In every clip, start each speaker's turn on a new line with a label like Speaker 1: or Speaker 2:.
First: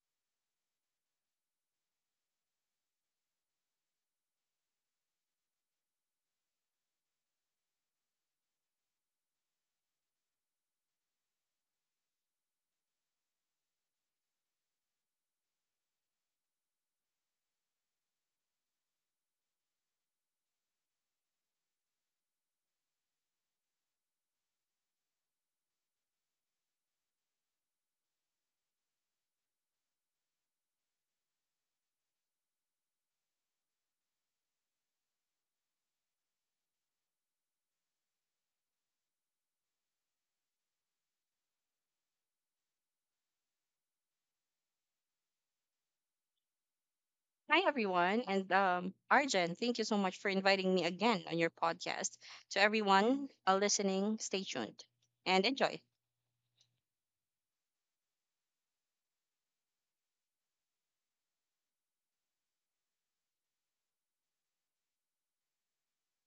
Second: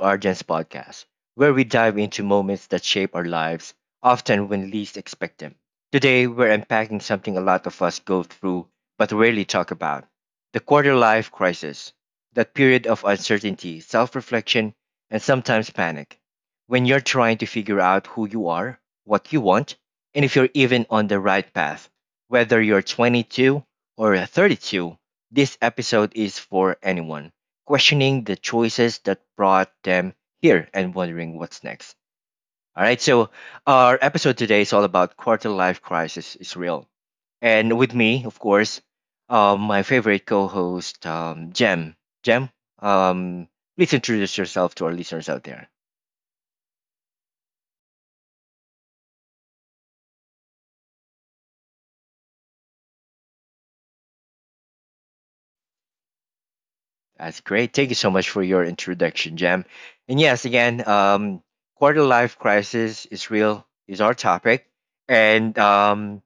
Speaker 1: Argent's podcast, where we dive into moments that shape our lives, often when least expect them. Today, we're unpacking something a lot of us go through but rarely talk about the quarter life crisis, that period of uncertainty, self reflection, and sometimes panic, when you're trying to figure out who you are, what you want, and if you're even on the right path. Whether you're 22 or 32, this episode is for anyone questioning the choices that brought them here and wondering what's next. All right, so our episode today is all about quarter life crisis is real. And with me, of course, my favorite co host, Jem. Jem, um, please introduce yourself to our listeners out there.
Speaker 2: Hi, everyone. And Arjun, thank you so much for inviting me again on your podcast. To everyone listening, stay tuned and enjoy.
Speaker 1: That's great. Thank you so much for your introduction, Jem. And yes, again, quarter life crisis is real, is our topic. And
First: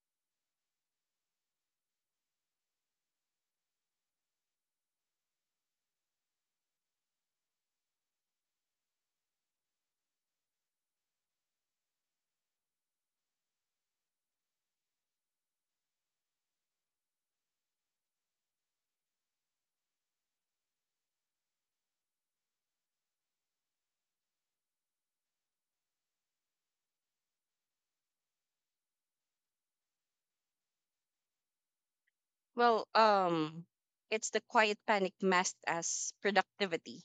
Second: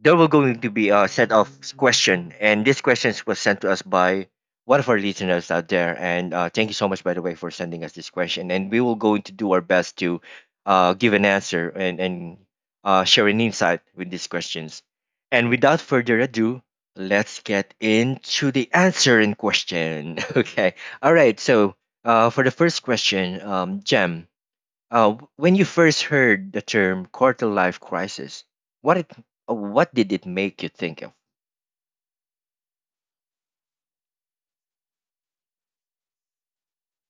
Speaker 1: there will going to be a set of question, and these questions was sent to us by one of our listeners out there. And thank you so much, by the way, for sending us this question. And we will going to do our best to give an answer and share an insight with these questions. And without further ado, let's get into the answer in question. Okay. All right. So for the first question, Jem, when you first heard the term quarter life crisis, what it what did it make you think of?
Speaker 2: Well, um, it's the quiet panic masked as productivity.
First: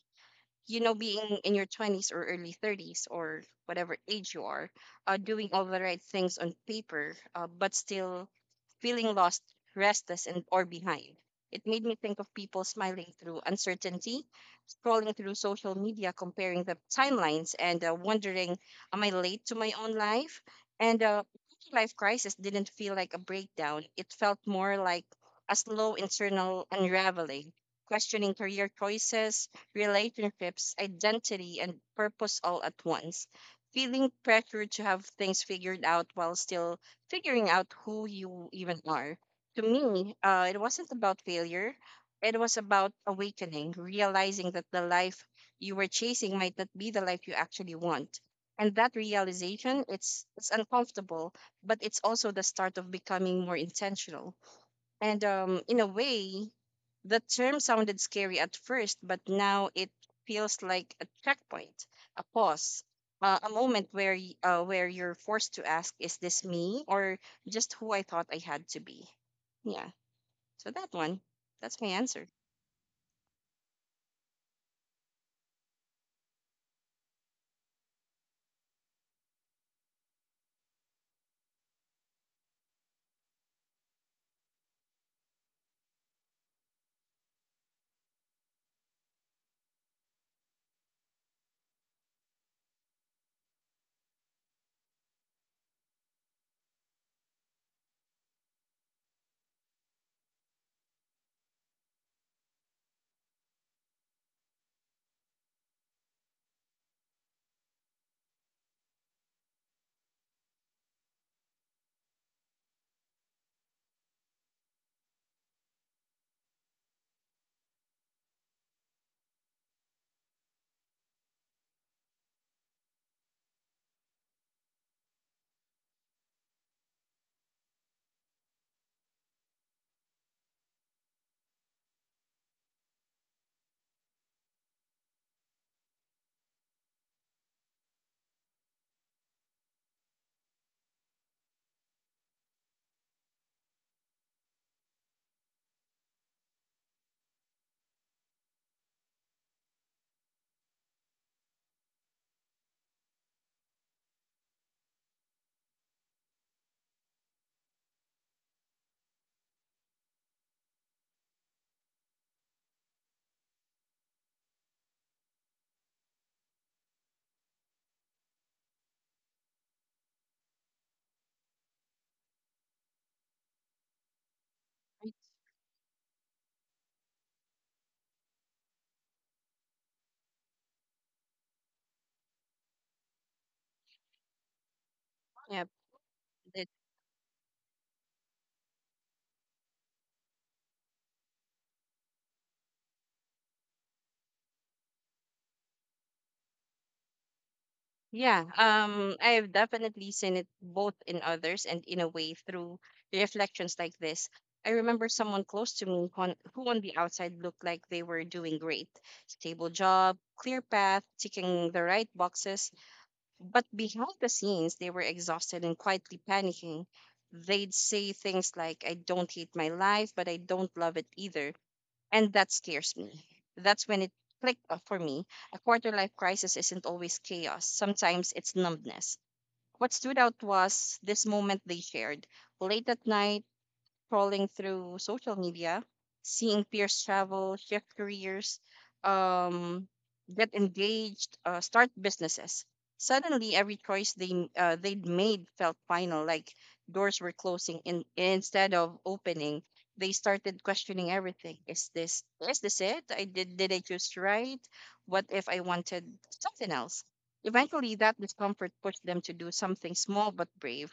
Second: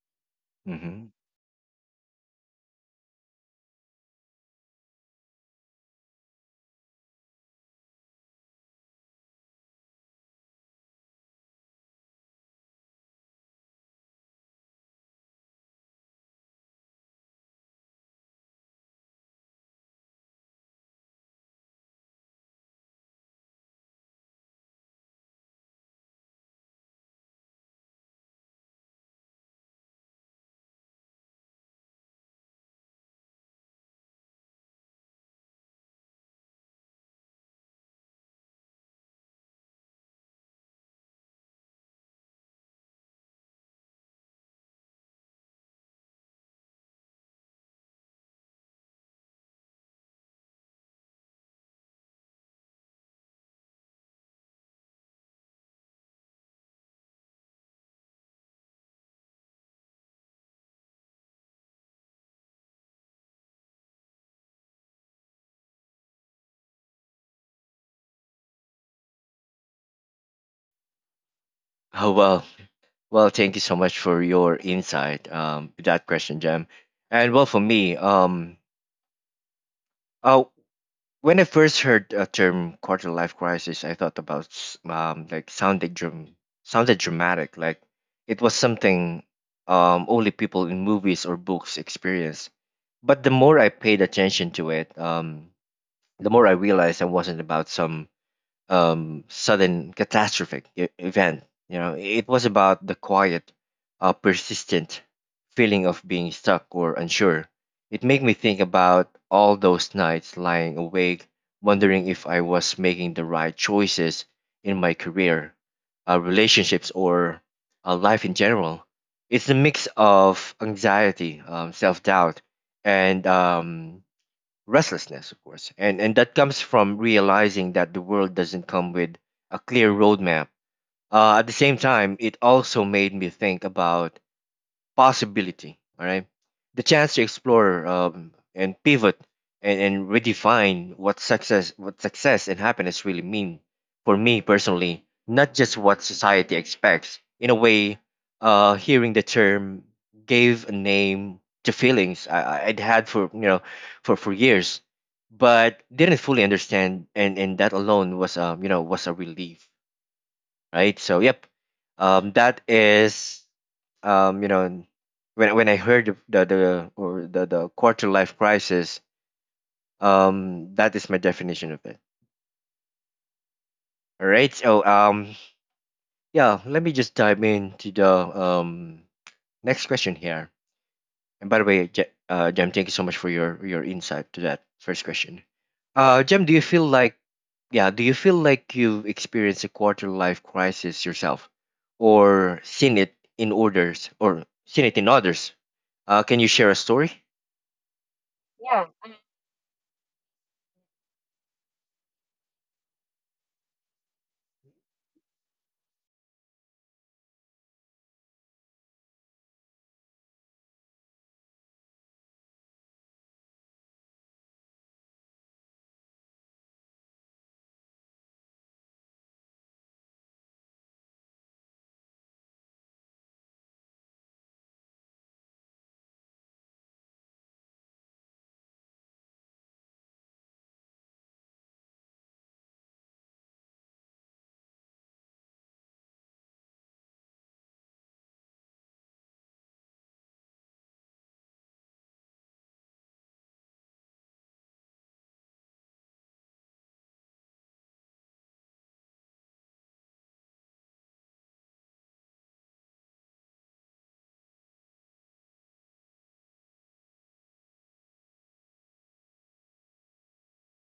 Speaker 2: You know,
Speaker 1: Hmm.
Speaker 2: being in your 20s or early 30s or whatever age you are, doing all the right things on paper, but still feeling lost, restless, and or behind. It made me think of people smiling through uncertainty, scrolling through social media, comparing the timelines, and wondering, am I late to my own life? And Life crisis didn't feel like a breakdown. It felt more like a slow internal unraveling, questioning career choices, relationships, identity, and purpose all at once. Feeling pressure to have things figured out while still figuring out who you even are. To me, it wasn't about failure. It was about awakening, realizing that the life you were chasing might not be the life you actually want. And that realization, it's uncomfortable, but it's also the start of becoming more intentional and in a way, the term sounded scary at first, but now it feels like a checkpoint, a pause, a moment where where you're forced to ask, "Is this me, or just who I thought I had to be?" Yeah. So that one, that's my
Speaker 1: Oh
Speaker 2: answer.
Speaker 1: well, well, thank you so much for your insight. With that question, Jam, and well for me, oh, when I first heard a term quarter life crisis, I thought about like sounded dramatic, like it was something only people in movies or books experience. But the more I paid attention to it, the more I realized I wasn't about some sudden catastrophic event. You know, it was about the quiet, persistent feeling of being stuck or unsure. It made me think about all those nights lying awake, wondering if I was making the right choices in my career, relationships, or life in general. It's a mix of anxiety, self doubt, and restlessness, of course, and that comes from realizing that the world doesn't come with a clear roadmap. At the same time, it also made me think about possibility. All right, the chance to explore and pivot and redefine what success and happiness really mean for me personally, not just what society expects. In a way, hearing the term gave a name to feelings I'd had for for years, but didn't fully understand, and that alone was was a relief, right? So yep, that is um, you know, when I heard the or the the quarter life crisis, that is my definition of it. All right. So yeah, let me just dive into the next question here. And by the way, Jem, thank you so much for your insight to that first question.
Speaker 2: Yep.
Speaker 1: Jem, do you feel like you've experienced a quarter life crisis yourself, or seen it in others, can you share a story?
Speaker 2: Yeah, I've definitely seen it both in others and in a way through reflections like this. I remember someone close to me on, who on the outside looked like they were doing great. Stable job, clear path, ticking the right boxes. But behind the scenes, they were exhausted and quietly panicking. They'd say things like, I don't hate my life, but I don't love it either and that scares me. That's when it clicked off for me. A quarter life crisis isn't always chaos, sometimes it's numbness. What stood out was this moment they shared. Late at night, scrolling through social media, seeing peers travel, shift careers, um, get engaged, start businesses. Suddenly, every choice they'd made felt final, like doors were closing in, instead of opening. They started questioning everything. Is this it? I did I choose right? What if I wanted something else? Eventually, that discomfort pushed them to do something small but brave,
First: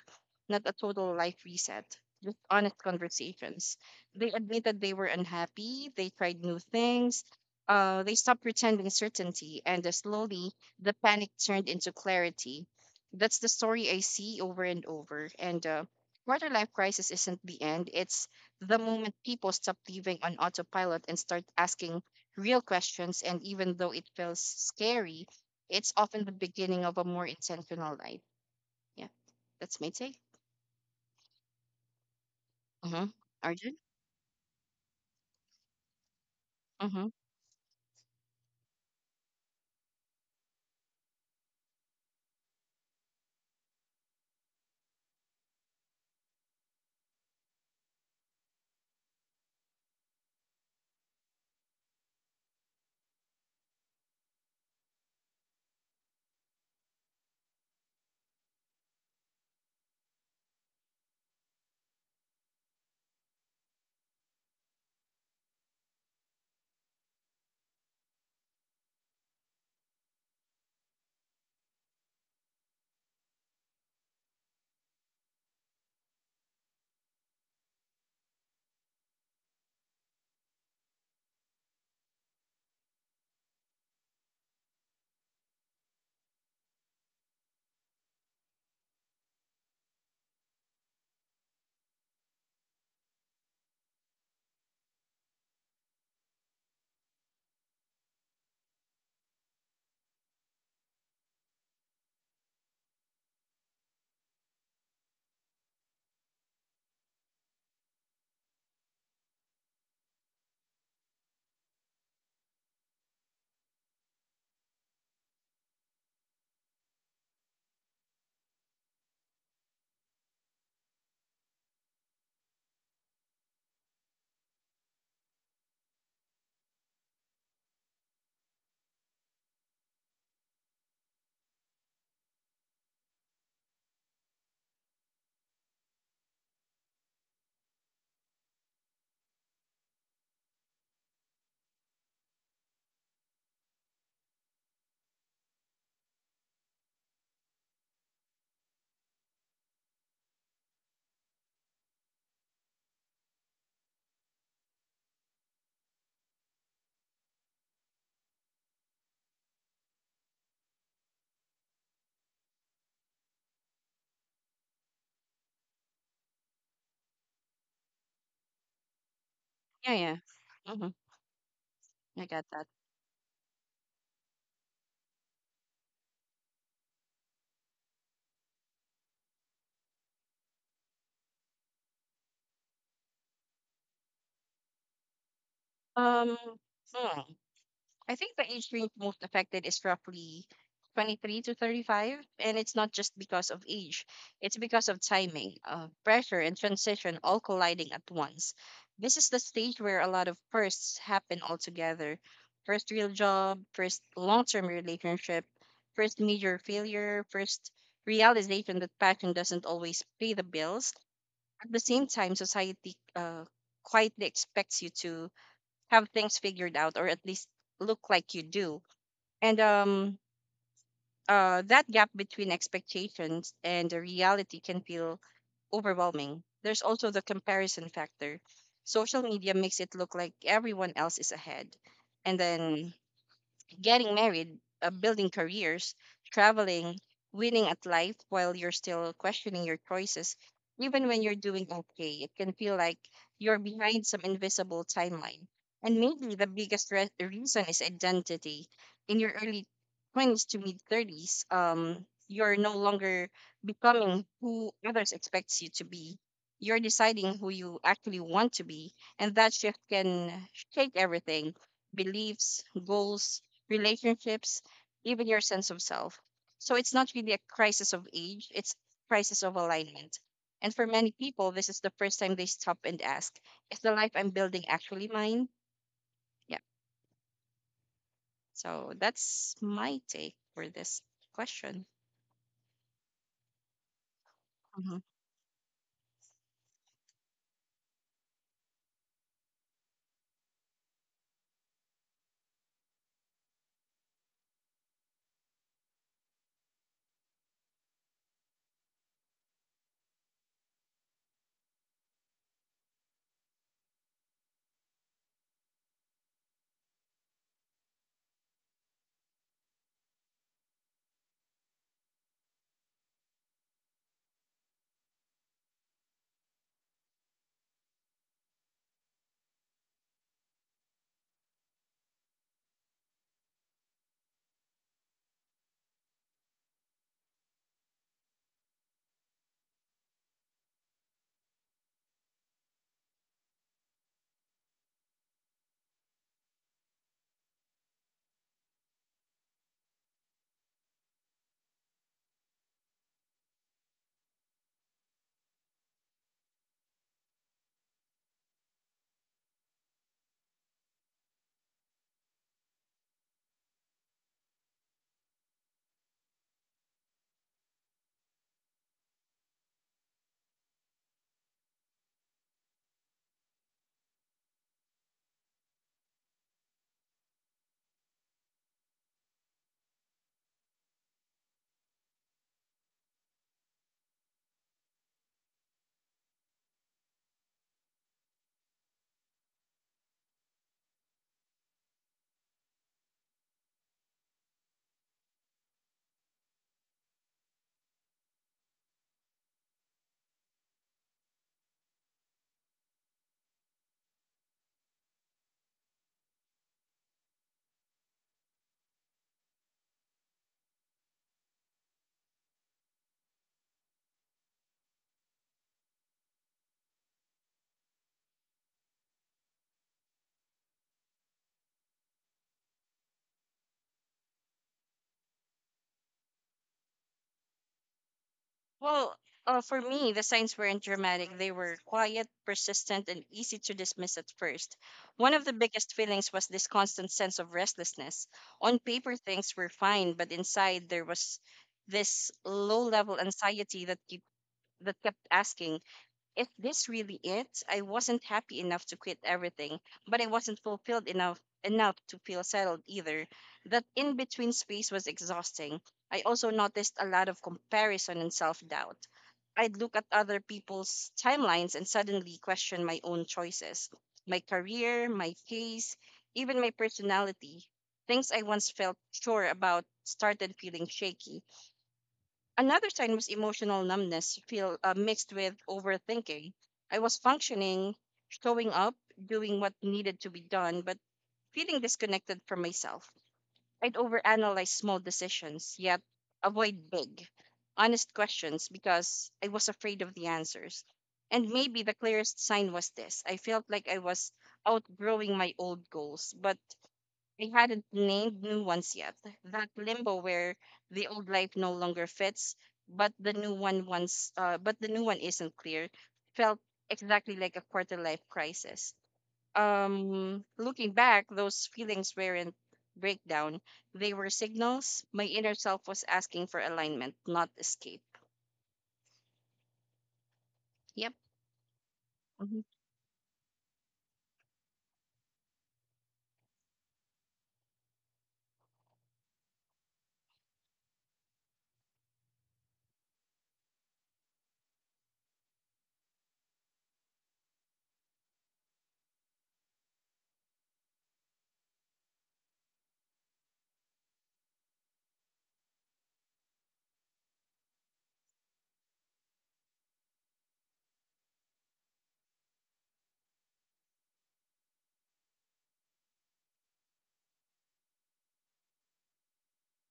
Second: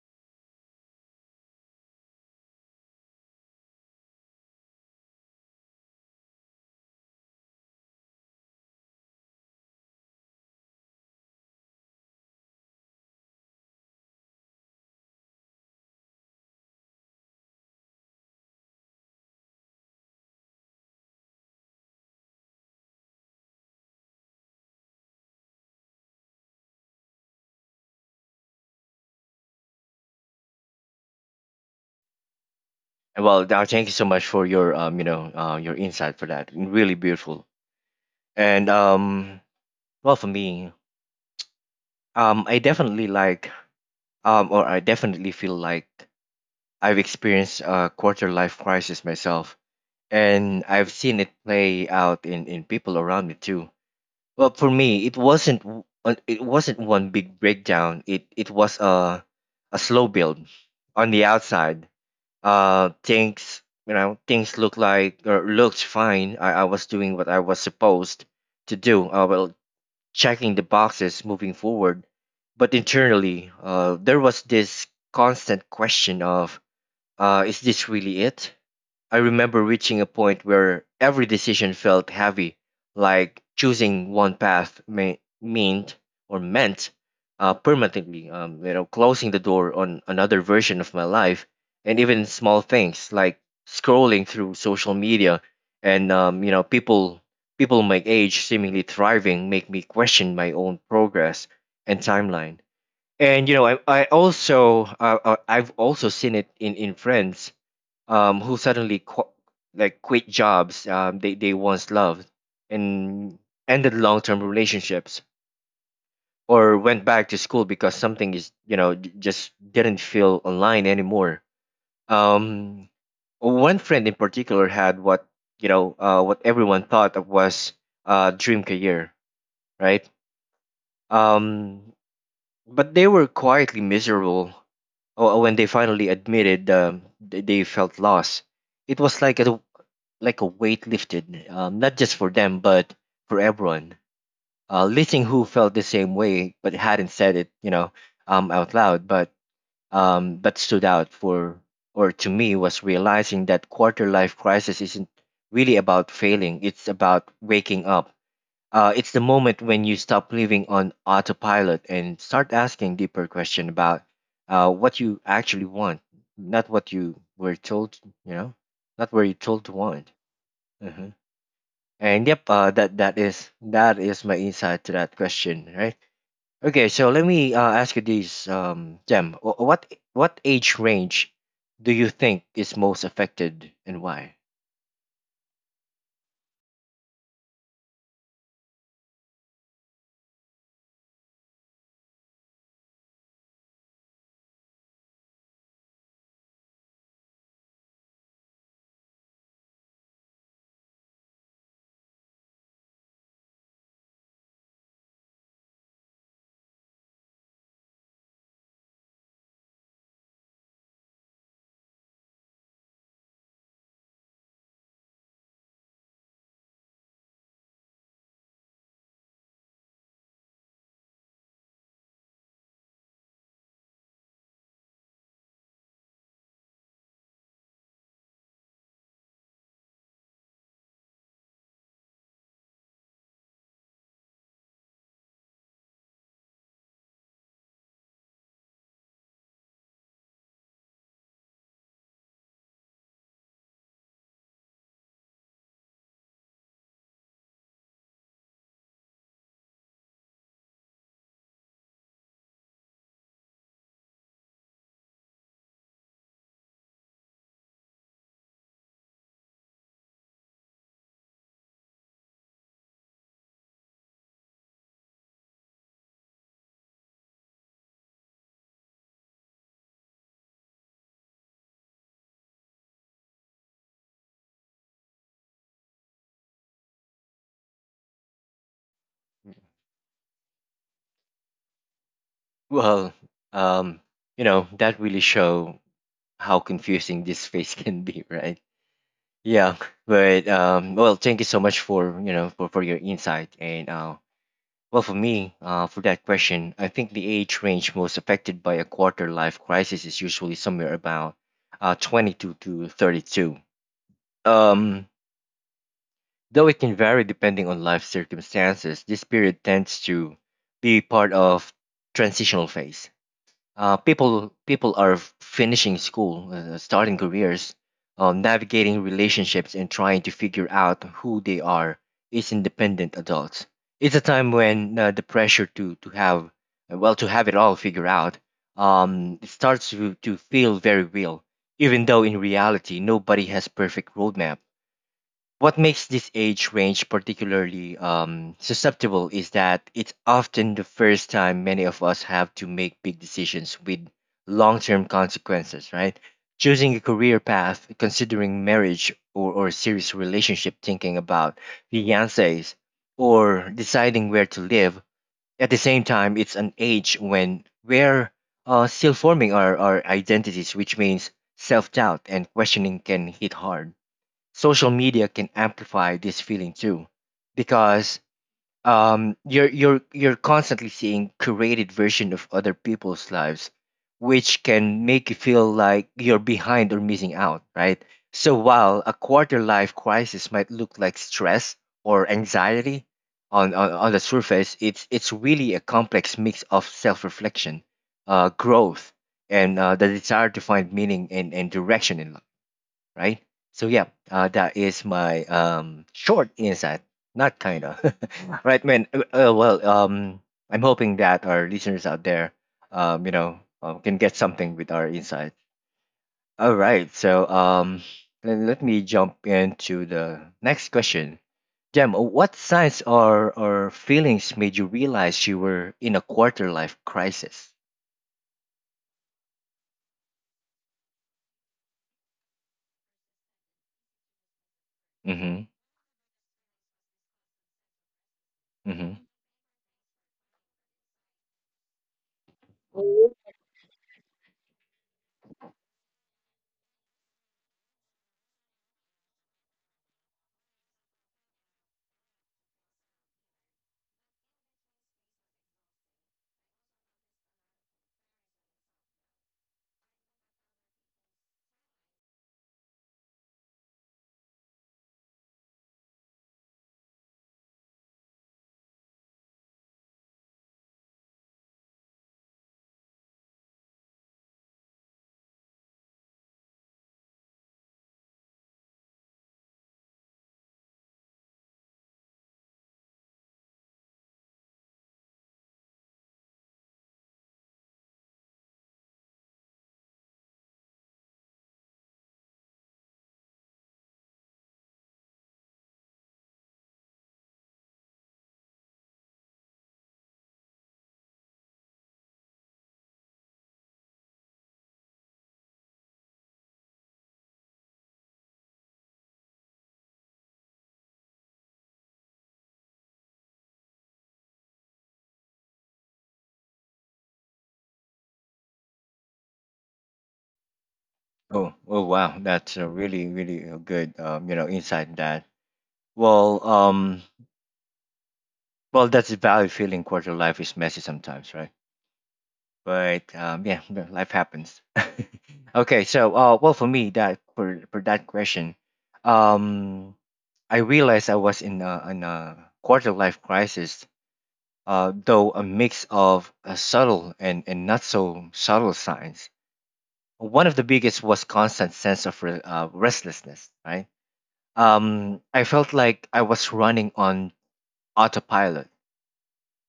Speaker 2: not a total life reset just honest conversations. They admitted they were unhappy, they tried new things, they stopped pretending certainty, and slowly the panic turned into clarity. That's the story I see over and over. And Quarter life crisis isn't the end, it's the moment people stop living on autopilot and start asking real questions. And even though it feels scary, it's often the beginning of a more intentional life. Yeah, that's my take. Mm-hmm.
Speaker 1: Well, Dar,
Speaker 2: Arjun?
Speaker 1: thank you so much for your your insight for that. Really
Speaker 2: Mm-hmm.
Speaker 1: beautiful. And well, for me, I definitely feel like I've experienced a quarter life crisis myself, and I've seen it play out in people around me too. Well, for me, it wasn't one big breakdown. It was a slow build on the outside things, you know, things look like or looked fine. I was doing what I was supposed to do, well, checking the boxes, moving forward, but internally, there was this constant question of, is this really it? I remember reaching a point where every decision felt heavy, like choosing one path may meant or meant, permanently, closing the door on another version of my life, and even small things like scrolling through social media and, people, people my age seemingly thriving make me question my own progress and timeline. And you know, I've also seen it in friends who suddenly qu- like quit jobs they once loved and ended long-term relationships or went back to school because something is, you know, just didn't feel online anymore. Um, one friend in particular had what you know what everyone thought of was a dream career, right? um, but they were quietly miserable. Uh, when they finally admitted they felt lost, it was like a weight lifted, not just for them, but for everyone. Li Ting felt the same way, but hadn't said it, you know, out loud, but stood out for, or to me, was realizing that quarter life crisis isn't really about failing. It's about waking up. It's the moment when you stop living on autopilot and start asking deeper question about what you actually want, not what you were told, you know, not what you're told to
Speaker 2: Yeah,
Speaker 1: want.
Speaker 2: yeah. hmm
Speaker 1: Mm-hmm. And
Speaker 2: I got
Speaker 1: yep,
Speaker 2: that.
Speaker 1: that is my insight to that question, right? Okay, so let me ask you this, Jem. What age range do you think is most affected, and why?
Speaker 2: Um, hmm. I think the age group most affected is roughly 23 to 35, and it's not just because of age, it's because of timing, pressure, and transition all colliding at once. This is the stage where a lot of firsts happen all together. First real job, first long-term relationship, first major failure, first realization that passion doesn't always pay the bills, at the same time, society quietly expects you to have things figured out or at least look like you do. And That gap between expectations and the reality can feel overwhelming. There's also the comparison factor. Social media makes it look like everyone else is ahead. And then getting married, building careers, traveling, winning at life while you're still questioning your choices, even when you're doing okay, it can feel like you're behind some invisible timeline. And maybe the reason is identity. In your early 20s to mid 30s, you're no longer becoming who others expect you to be. You're deciding who you actually want to be, and that shift can shake everything beliefs, goals, relationships, even your sense of self. So it's not really a crisis of age, it's crisis of alignment. And for many people, this is the first time they stop and ask, is the life I'm building actually mine? Yeah. So that's my take for this question.
Speaker 1: Well, um, you know, that really show how confusing this phase can be, right? Yeah, but well, thank you so much for you know for your insight, and well, for me, for that question, I think the age range most affected by a quarter life crisis is usually somewhere about 22 to 32. Um, though it can vary depending on life circumstances, this period tends to be part of transitional phase. People are finishing school, starting careers, navigating relationships, and trying to figure out who they are as independent adults. It's a time when, the pressure to have to have it all figured out, it starts to feel very real, even though in reality nobody has perfect roadmap. What makes this age range particularly susceptible is that it's often the first time many of us have to make big decisions with long term consequences, right? Choosing a career path, considering marriage or serious relationship, thinking about fiancés, or deciding where to live. At the same time, it's an age when we're still forming our identities, which means self doubt and questioning can hit hard. Social media can amplify this feeling too, because you're constantly seeing curated version of other people's lives, which can make you feel like you're behind or missing out, right? So while a quarter life crisis might look like stress or anxiety on the surface, it's really a complex mix of self reflection, growth, and the desire to find meaning and direction in life, right? So yeah, that is my short insight. Not kind of, right, man. Well, I'm hoping that our listeners out there, can get something with our insight. All right, so let me jump into the next question. Jem, what signs or feelings made you realize you were in a quarter life crisis?
Speaker 2: Well, for me, the signs weren't dramatic. They were quiet, persistent, and easy to dismiss at first. One of the
Speaker 1: Mm-hmm.
Speaker 2: biggest feelings was this constant sense of restlessness. On paper,
Speaker 1: Mm-hmm.
Speaker 2: things were fine, but inside there was this low level anxiety that kept asking, if this really it? I wasn't happy enough to quit everything, but I wasn't fulfilled enough to feel settled either. That in between space was exhausting. I also noticed a lot of comparison and self doubt. I'd look at other people's timelines and suddenly question my own choices, my career, my pace, even my personality. Things I once felt sure about started feeling shaky. Another sign was emotional numbness, feel mixed with overthinking. I was functioning, showing up, doing what needed to be done, but feeling disconnected from myself. I'd overanalyze small decisions, yet avoid big, honest questions because I was afraid of the answers. And maybe the clearest sign was this I felt like I was outgrowing my old goals, but I hadn't named new ones yet. That limbo where the old life no longer fits, but the new one once, but the new one isn't clear, felt exactly like a quarter life crisis. Looking back, those feelings weren't breakdown. They were signals. My inner self was asking for alignment, not escape. Yep.
Speaker 1: Oh wow,
Speaker 2: hmm
Speaker 1: that's a really good, insight that. Well, well, that's the value feeling quarter life is messy sometimes, right? But yeah, yeah, life happens. Okay, so well, for me, that for that question, um, I realized I was in a quarter life crisis. Though a mix of subtle and not so subtle signs. One of the biggest was constant sense of restlessness. Right, I felt like I was running on autopilot,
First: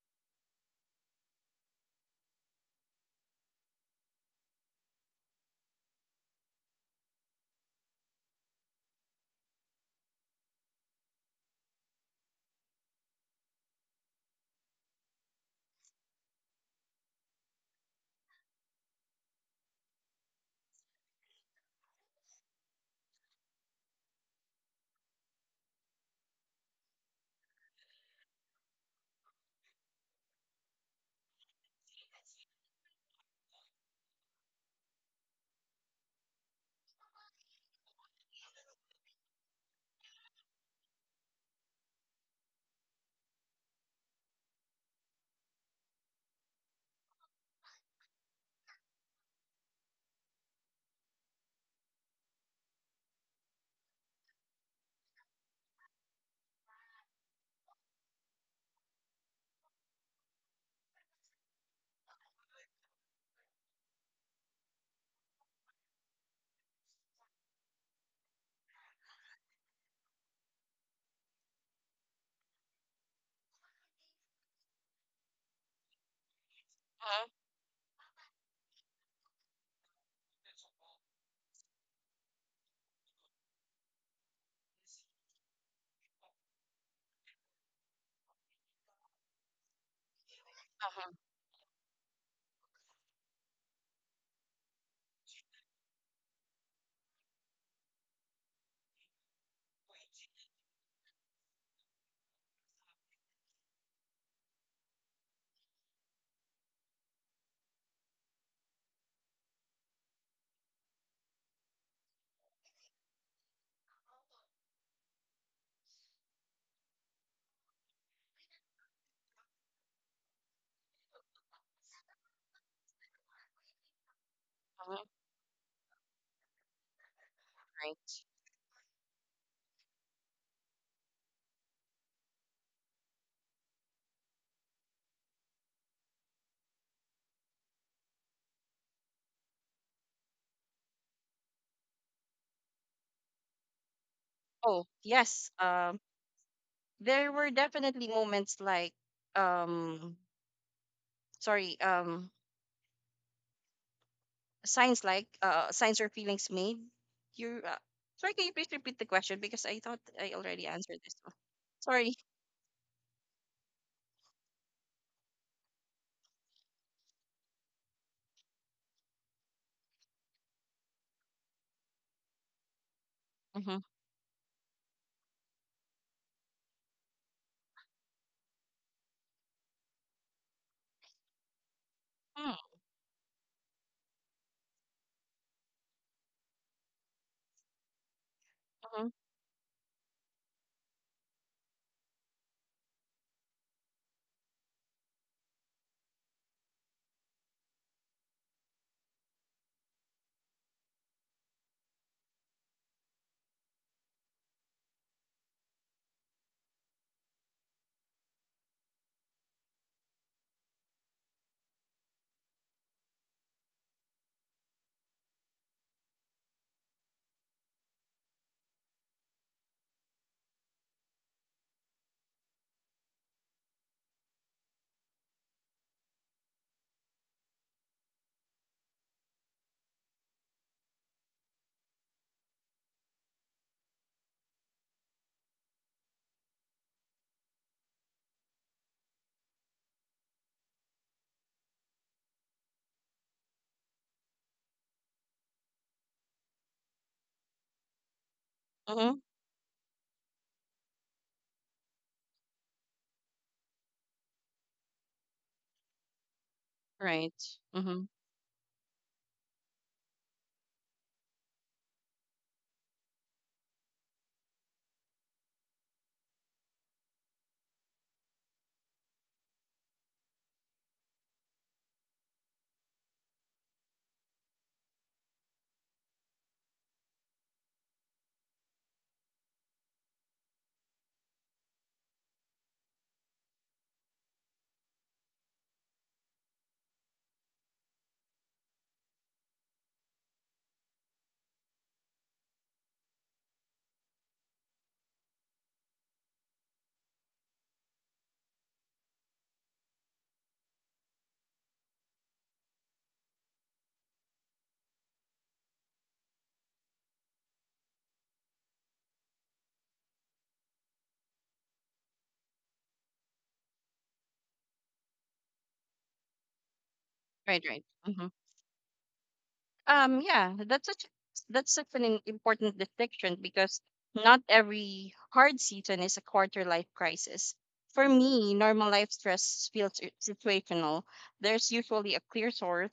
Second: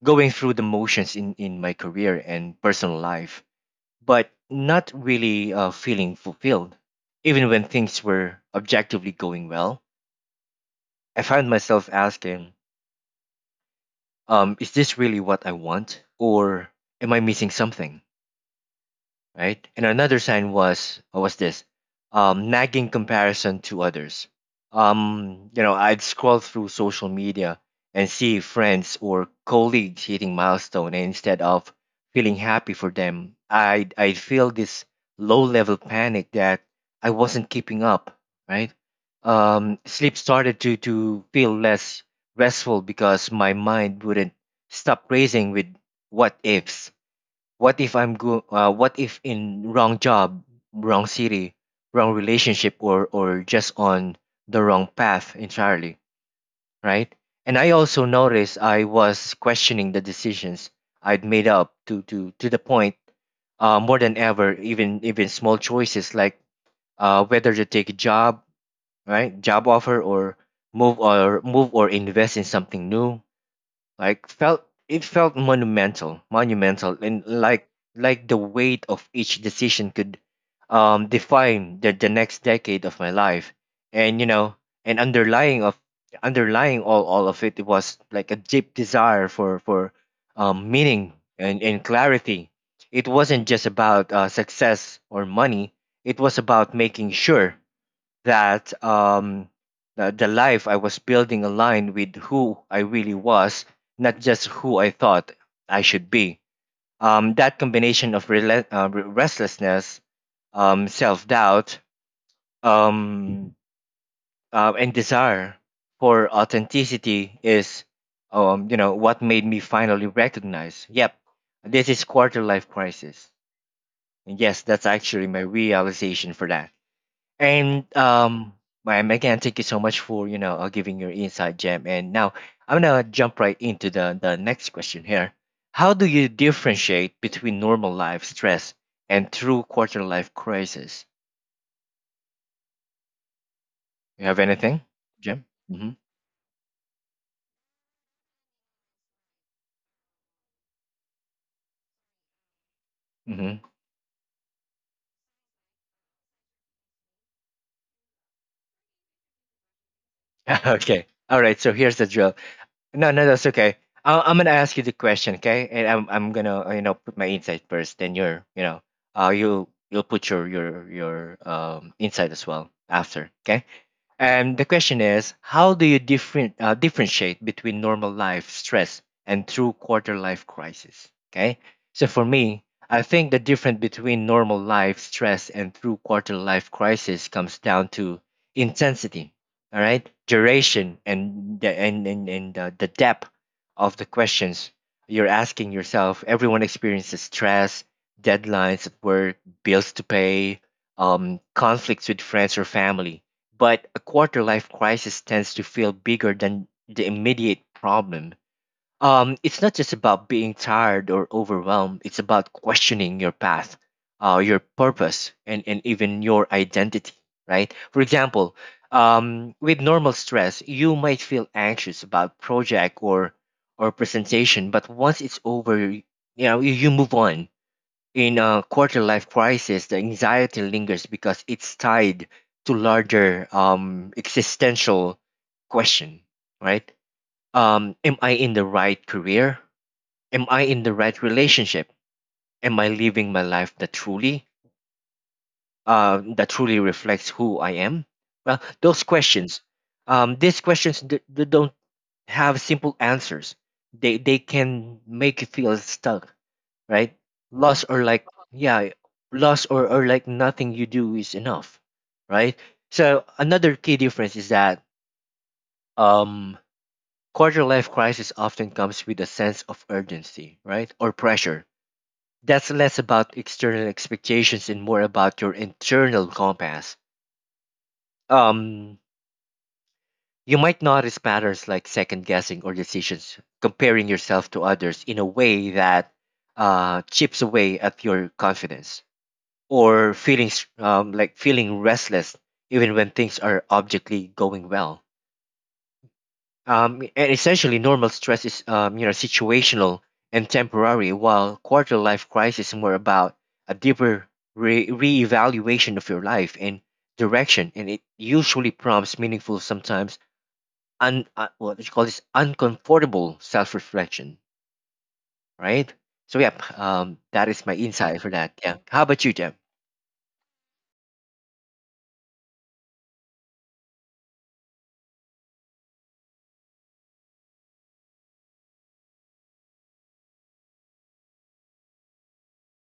Speaker 1: going through the motions in my career and personal life, but not really feeling fulfilled. Even when things were objectively going well, I found myself asking, is this really what I want? Or am I missing something, right? And another sign was this nagging comparison to others. You know, I'd scroll through social media and see friends or colleagues hitting milestone, and instead of feeling happy for them, I'd feel this low level panic that I wasn't keeping up, right? Sleep started to feel less restful because my mind wouldn't stop racing with what ifs, what if in wrong job, wrong city, wrong relationship or just on the wrong path entirely, right? And I also noticed I was questioning the decisions I'd made up to the point, more than ever, even small choices like whether to take a job, right, job offer, or move or invest in something new, like felt it felt monumental and like the weight of each decision could define the next decade of my life, and and underlying of underlying all of it, it was like a deep desire for meaning
Speaker 2: Uh-huh,
Speaker 1: and clarity. It wasn't just about success or money. It was about making sure that the life I was building aligned with who I really was, not just who I thought I should be. That combination of restlessness, self doubt, um, and desire for authenticity is, what made me finally recognize, yep, this is quarter life crisis. And yes, that's
Speaker 2: uh-huh.
Speaker 1: actually my realization for that. And
Speaker 2: Right.
Speaker 1: Ma'am, again, thank you so much for giving your insight, Jam. And now I'm gonna jump right into the next question here. How do you differentiate between normal life stress and true quarter life crisis? You have anything,
Speaker 2: Oh
Speaker 1: Jam?
Speaker 2: yes.
Speaker 1: Mm-hmm.
Speaker 2: There were definitely moments like, um, sorry.
Speaker 1: Mm-hmm.
Speaker 2: Signs like signs or feelings made you sorry can you please repeat the question because I thought I already answered
Speaker 1: Okay.
Speaker 2: this one
Speaker 1: All right. So here's the
Speaker 2: sorry
Speaker 1: drill. No, no, that's okay. I- I'm gonna ask you the question, okay? And I'm gonna, put my insight first. Then your, you you'll put your insight as well after, okay?
Speaker 2: mm-hmm.
Speaker 1: And the question is, how do you differentiate between normal life stress and true quarter life crisis? Okay. So for me, I think the difference between normal life stress and true quarter life crisis comes down to
Speaker 2: Mm-hmm.
Speaker 1: intensity, all right, duration, and the depth of the questions you're asking yourself. Everyone experiences stress, deadlines at work, bills to pay, conflicts with friends or family, but a quarter life crisis tends to feel bigger than the immediate problem. It's not just about being tired or overwhelmed, it's about questioning your path, your purpose, and even your identity, right? For example, with normal stress, you might feel anxious about project or presentation, but once it's over, you move on. In a quarter life crisis, the anxiety lingers because it's tied to larger existential question, right? Am I in the right career? Am I in the right relationship? Am I living my life that truly reflects who I am? Well, those
Speaker 2: Mm-hmm.
Speaker 1: questions, they don't have simple answers. They can make you feel stuck, right?
Speaker 2: Right.
Speaker 1: Loss
Speaker 2: Mm-hmm.
Speaker 1: or like, uh-huh, yeah, loss or like nothing you do is enough, right? So another key difference is that um quarter life crisis often comes with a sense of urgency, right? Or pressure. That's less about external expectations and more about your internal compass. Um you might notice patterns like second guessing or decisions, comparing yourself to others in a way that chips away at your confidence or feeling s- like feeling restless even when things are objectively going well. And essentially, normal stress is, situational and temporary, while quarter life crisis is more about a deeper reevaluation of your life and direction, and it usually prompts meaningful, sometimes un what do you call this uncomfortable self reflection, right? So yeah, that is
Speaker 2: Right,
Speaker 1: my
Speaker 2: right.
Speaker 1: insight for
Speaker 2: Mm-hmm.
Speaker 1: that. Yeah, how about you, Jeff?
Speaker 2: Yeah, that's such an important distinction because not every hard season is a quarter life crisis. For me, normal life stress situational. There's usually a clear source,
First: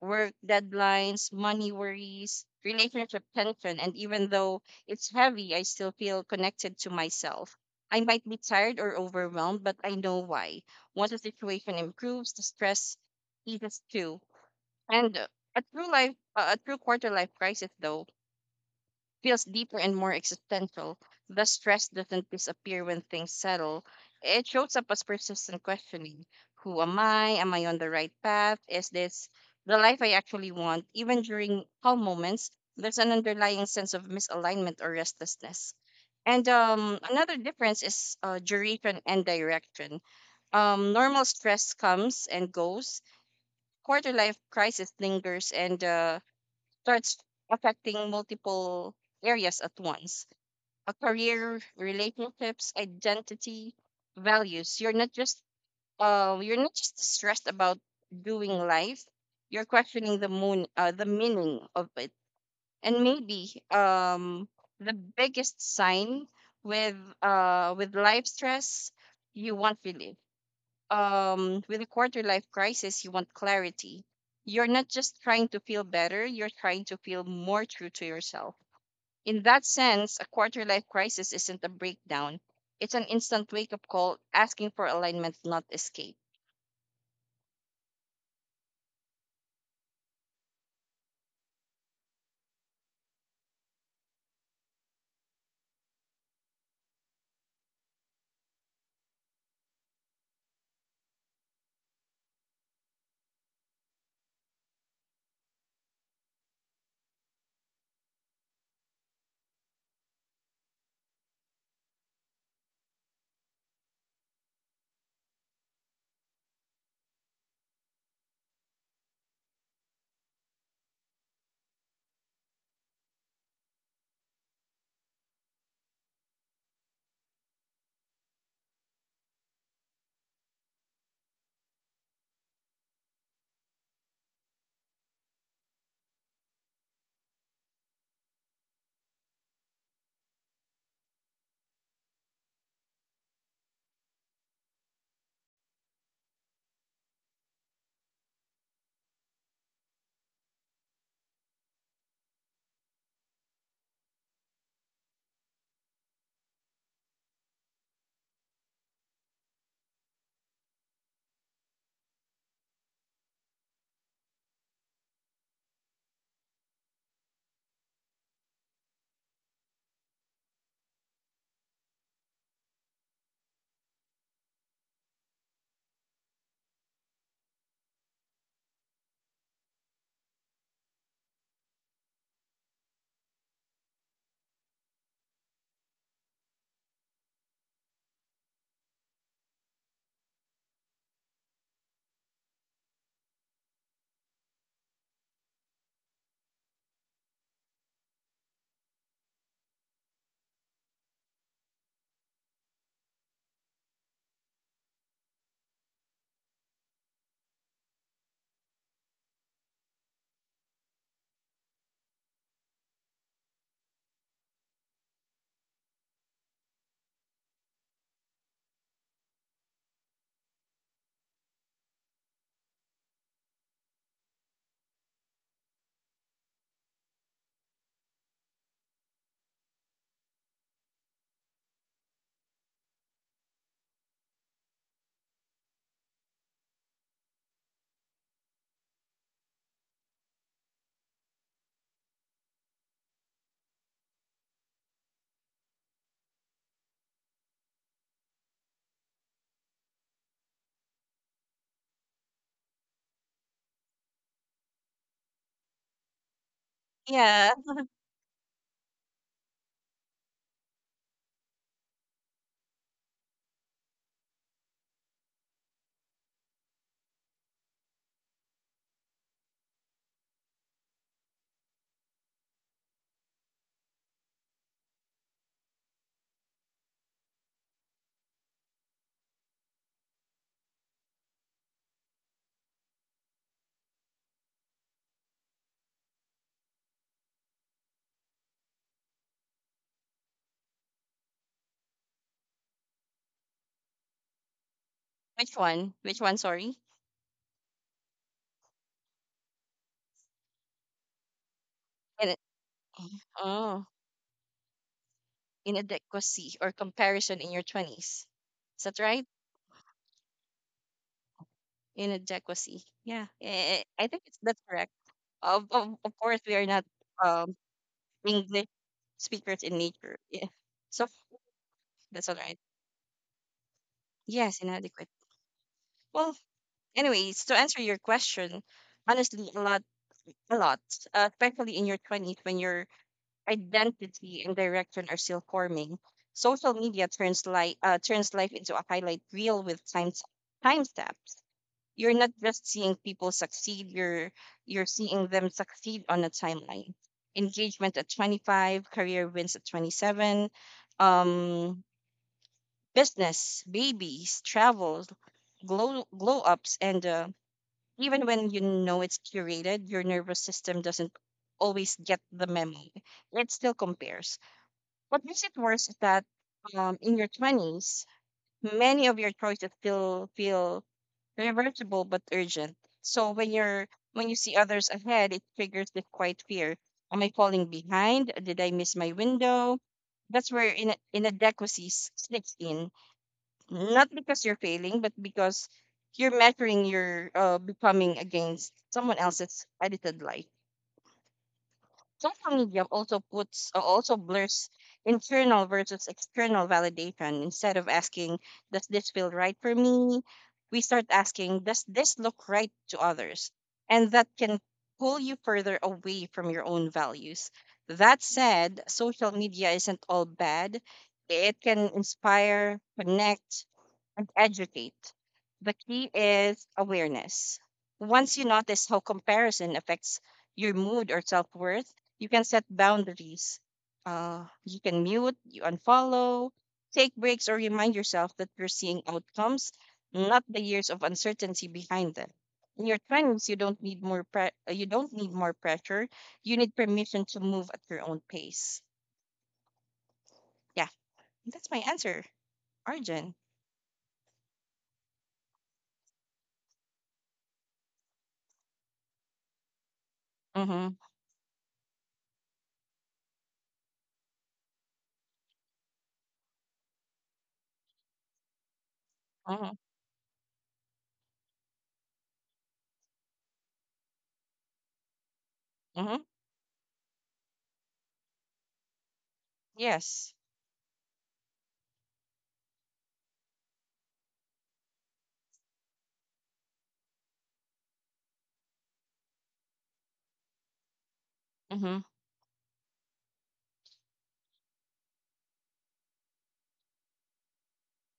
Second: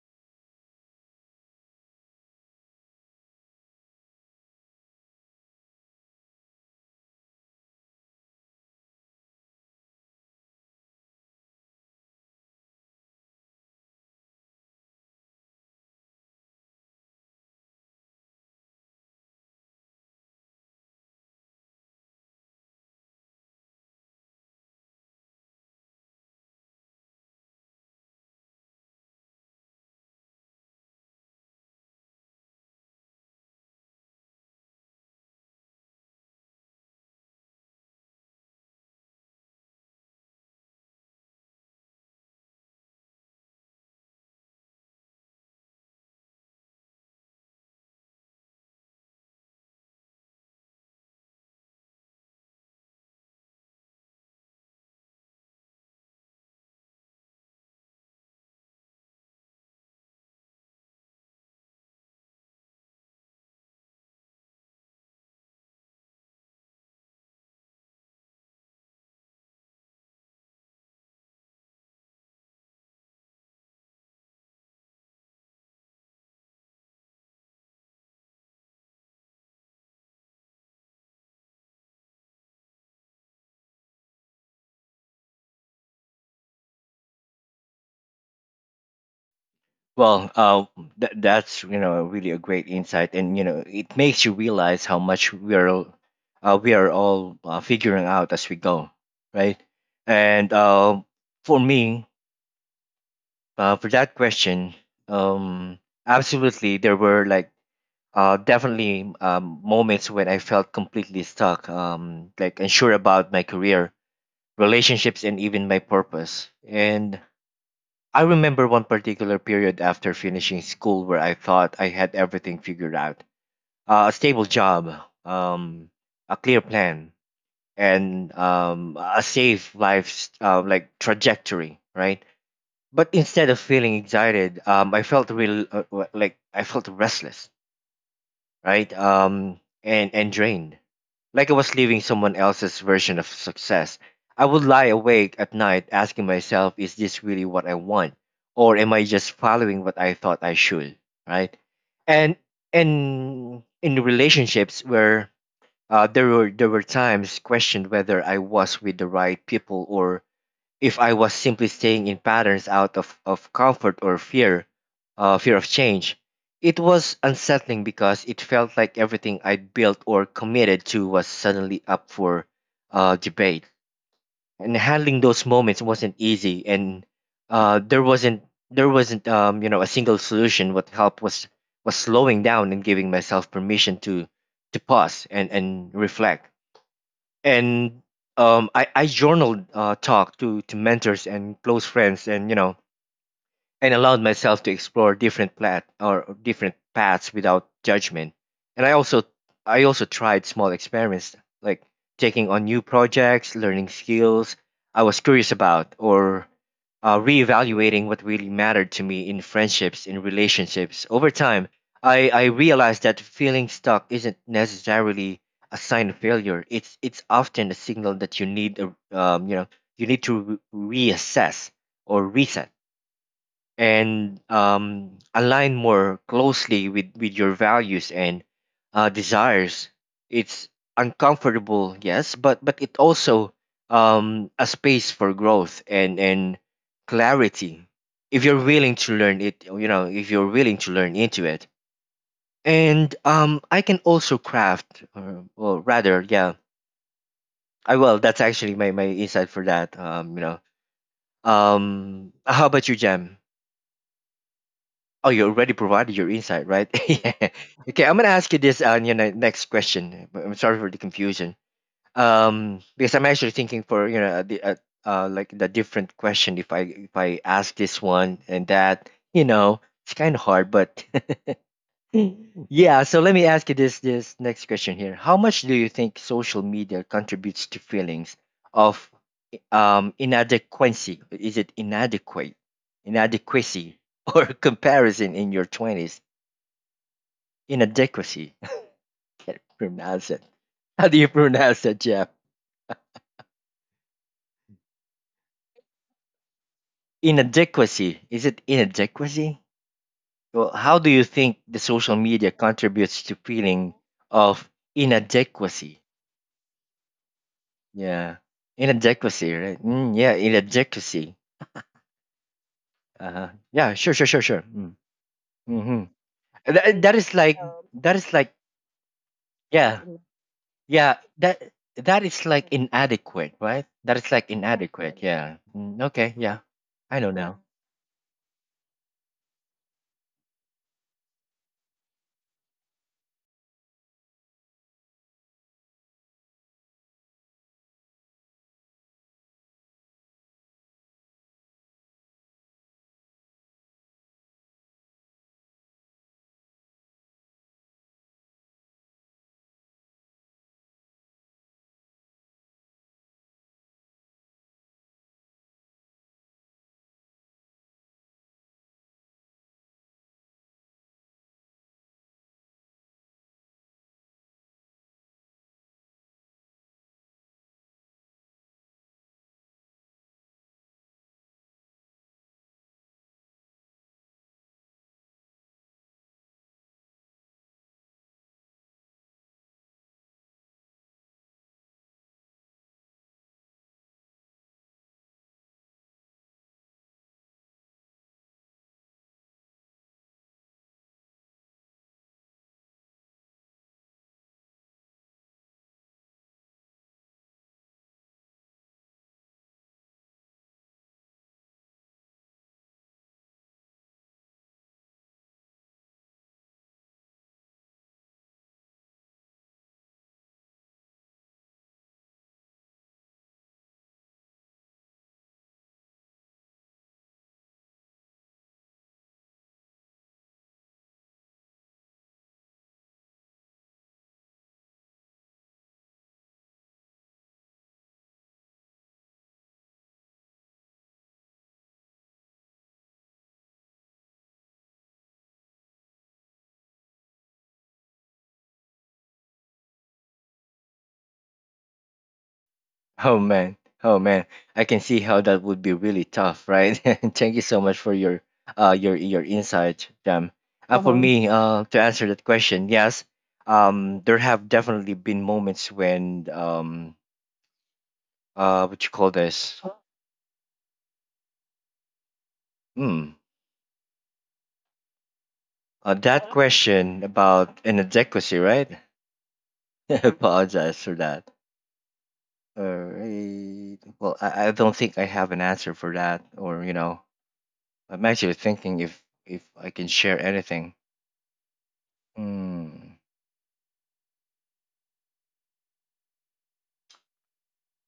Speaker 2: work deadlines, money worries, relationship tension, and even though it's heavy, I still feel connected to myself. I might be tired or overwhelmed, but I know why. Once the situation improves, the stress eases too and a true quarter life crisis, though, feels deeper and more existential. The stress doesn't disappear when things settle. It shows up as persistent questioning: Who am I? Am I on the right path? Is this the life I actually want? Even during calm moments, there's an underlying sense of misalignment or restlessness. And Another difference is duration and direction. Normal stress comes and goes. Quarter life crisis lingers and starts affecting multiple areas at once a career relationships identity values you're not just stressed about doing life you're questioning the meaning of it and maybe the biggest sign with with life stress you won't feel it with a quarter life crisis, you want clarity. You're not just trying to feel better, you're trying to feel more true to yourself. In that sense, a quarter life crisis isn't a breakdown, it's an instant wake up call asking for alignment, not escape.
Speaker 1: Well, that's, really a great insight, and you know it makes you realize how much we are all figuring out as we go, right? And for me, for that question, um, absolutely, there were definitely moments when I felt completely stuck, like unsure about my career, relationships, and even my purpose, and I remember one particular period after finishing school where I thought I had everything figured out, a stable job, um, a clear plan, and a safe life like trajectory, right? But instead of feeling excited, I felt real w- like I felt restless, right? And drained, like I was living someone else's version of success. I would lie awake at night asking myself, is this really what I want? Or am I just following what I thought I should? Right? And in relationships where, there were times questioned whether I was with the right people or if I was simply staying in patterns out of comfort or fear, fear of change. It was unsettling because it felt like everything I'd built or committed to was suddenly up for debate. And handling those moments wasn't easy, and there wasn't there wasn't, a single solution. What helped was slowing down and giving myself permission to pause and reflect and I journaled, talk to mentors and close friends, and allowed myself to explore different plat or different paths without judgment. And I also tried small experiments like taking on new projects, learning skills I was curious about, or reevaluating what really mattered to me in friendships in relationships. Over time, I realized that feeling stuck isn't necessarily a sign of failure. It's often a signal that you need a, you know you need to reassess or reset and align more closely with your values and desires. It's uncomfortable, yes, but it also, a space for growth and clarity. If you're willing to learn it, you know, if you're willing to learn into it, and I can also craft, or well, rather, yeah, I will. That's actually my insight for that. How about you, Jam? Oh, you already provided your insight, right?
Speaker 2: Yeah.
Speaker 1: Yeah. Okay, I'm gonna ask you this, next question. But I'm sorry for the confusion. Because I'm actually thinking for, you know the like the different question. If I ask this one and that, you know, it's kind of hard. But yeah, so let me ask you this next question here. How much do you think social media contributes to feelings of inadequacy? Is it inadequate, inadequacy, or comparison in your twenties? Inadequacy. I can't pronounce it. How do you pronounce that, Jeff?
Speaker 2: Which one? Which one? Sorry.
Speaker 1: Inadequacy. Is it inadequacy? Well, how do you think the social
Speaker 2: In
Speaker 1: media contributes to
Speaker 2: oh,
Speaker 1: feeling of inadequacy?
Speaker 2: Inadequacy or comparison in your 20s.
Speaker 1: Yeah,
Speaker 2: Is that right?
Speaker 1: inadequacy, right? Mm, yeah, inadequacy.
Speaker 2: Inadequacy. Yeah.
Speaker 1: Uh-huh.
Speaker 2: I
Speaker 1: Yeah,
Speaker 2: think
Speaker 1: sure, sure, sure,
Speaker 2: that's
Speaker 1: sure.
Speaker 2: correct.
Speaker 1: Mm.
Speaker 2: Of
Speaker 1: Hmm.
Speaker 2: course, we are not.
Speaker 1: That is
Speaker 2: um,
Speaker 1: like that is
Speaker 2: English
Speaker 1: like
Speaker 2: speakers in
Speaker 1: yeah,
Speaker 2: nature. Yeah. So
Speaker 1: yeah.
Speaker 2: that's all
Speaker 1: That
Speaker 2: right.
Speaker 1: is like inadequate, right? That is
Speaker 2: Yes,
Speaker 1: like
Speaker 2: inadequate.
Speaker 1: inadequate. Yeah. Mm,
Speaker 2: Well,
Speaker 1: okay. Yeah, I
Speaker 2: anyways,
Speaker 1: know
Speaker 2: to
Speaker 1: now.
Speaker 2: answer your question, honestly, a lot, especially in your 20s when your identity and direction are still forming. Social media turns life into a highlight reel with timestamps. You're not just seeing people succeed; you're seeing them succeed on a timeline. Engagement at 25, career wins at 27, um business, babies, travel, glow ups, and even when you know it's curated, your nervous system doesn't always get the memo. It still compares. What makes it worse is that in your 20s, many of your choices still feel reversible but urgent. So when you see others ahead, it triggers this quiet fear. Am I falling behind? Did I miss my window? That's where in inadequacies sneaks in not because you're failing, but because you're measuring your becoming against someone else's edited life. Social media also blurs internal versus external validation. Instead of asking, "Does this feel right for me?" we start asking, "Does this look right to others?" And that can pull you further away from your own values. That said, social media isn't all bad. It can inspire, connect, and educate. The key is awareness. Once you notice how comparison affects your mood or self worth, you can set boundaries. You can mute, you unfollow, take breaks, or remind yourself that you're seeing outcomes, not the years of uncertainty behind them. In your twenties, you don't need more pressure. You need permission to move at your own pace. Yeah, that's my answer, Arjun.
Speaker 1: Oh man, oh man, I can see how that would be really tough, right? Thank you so much for your your insight, Jam.
Speaker 2: Mm-hmm.
Speaker 1: For me, to answer that question, yes, there have definitely been moments when what you call
Speaker 2: Mm-hmm.
Speaker 1: this? Hmm,
Speaker 2: Mm-hmm.
Speaker 1: that question about inadequacy, right? I
Speaker 2: Yes.
Speaker 1: apologize for that. Alright. Well, I don't think I have an answer for that, or you know, I'm actually thinking if I can share anything.
Speaker 2: Mm-hmm.
Speaker 1: Mm.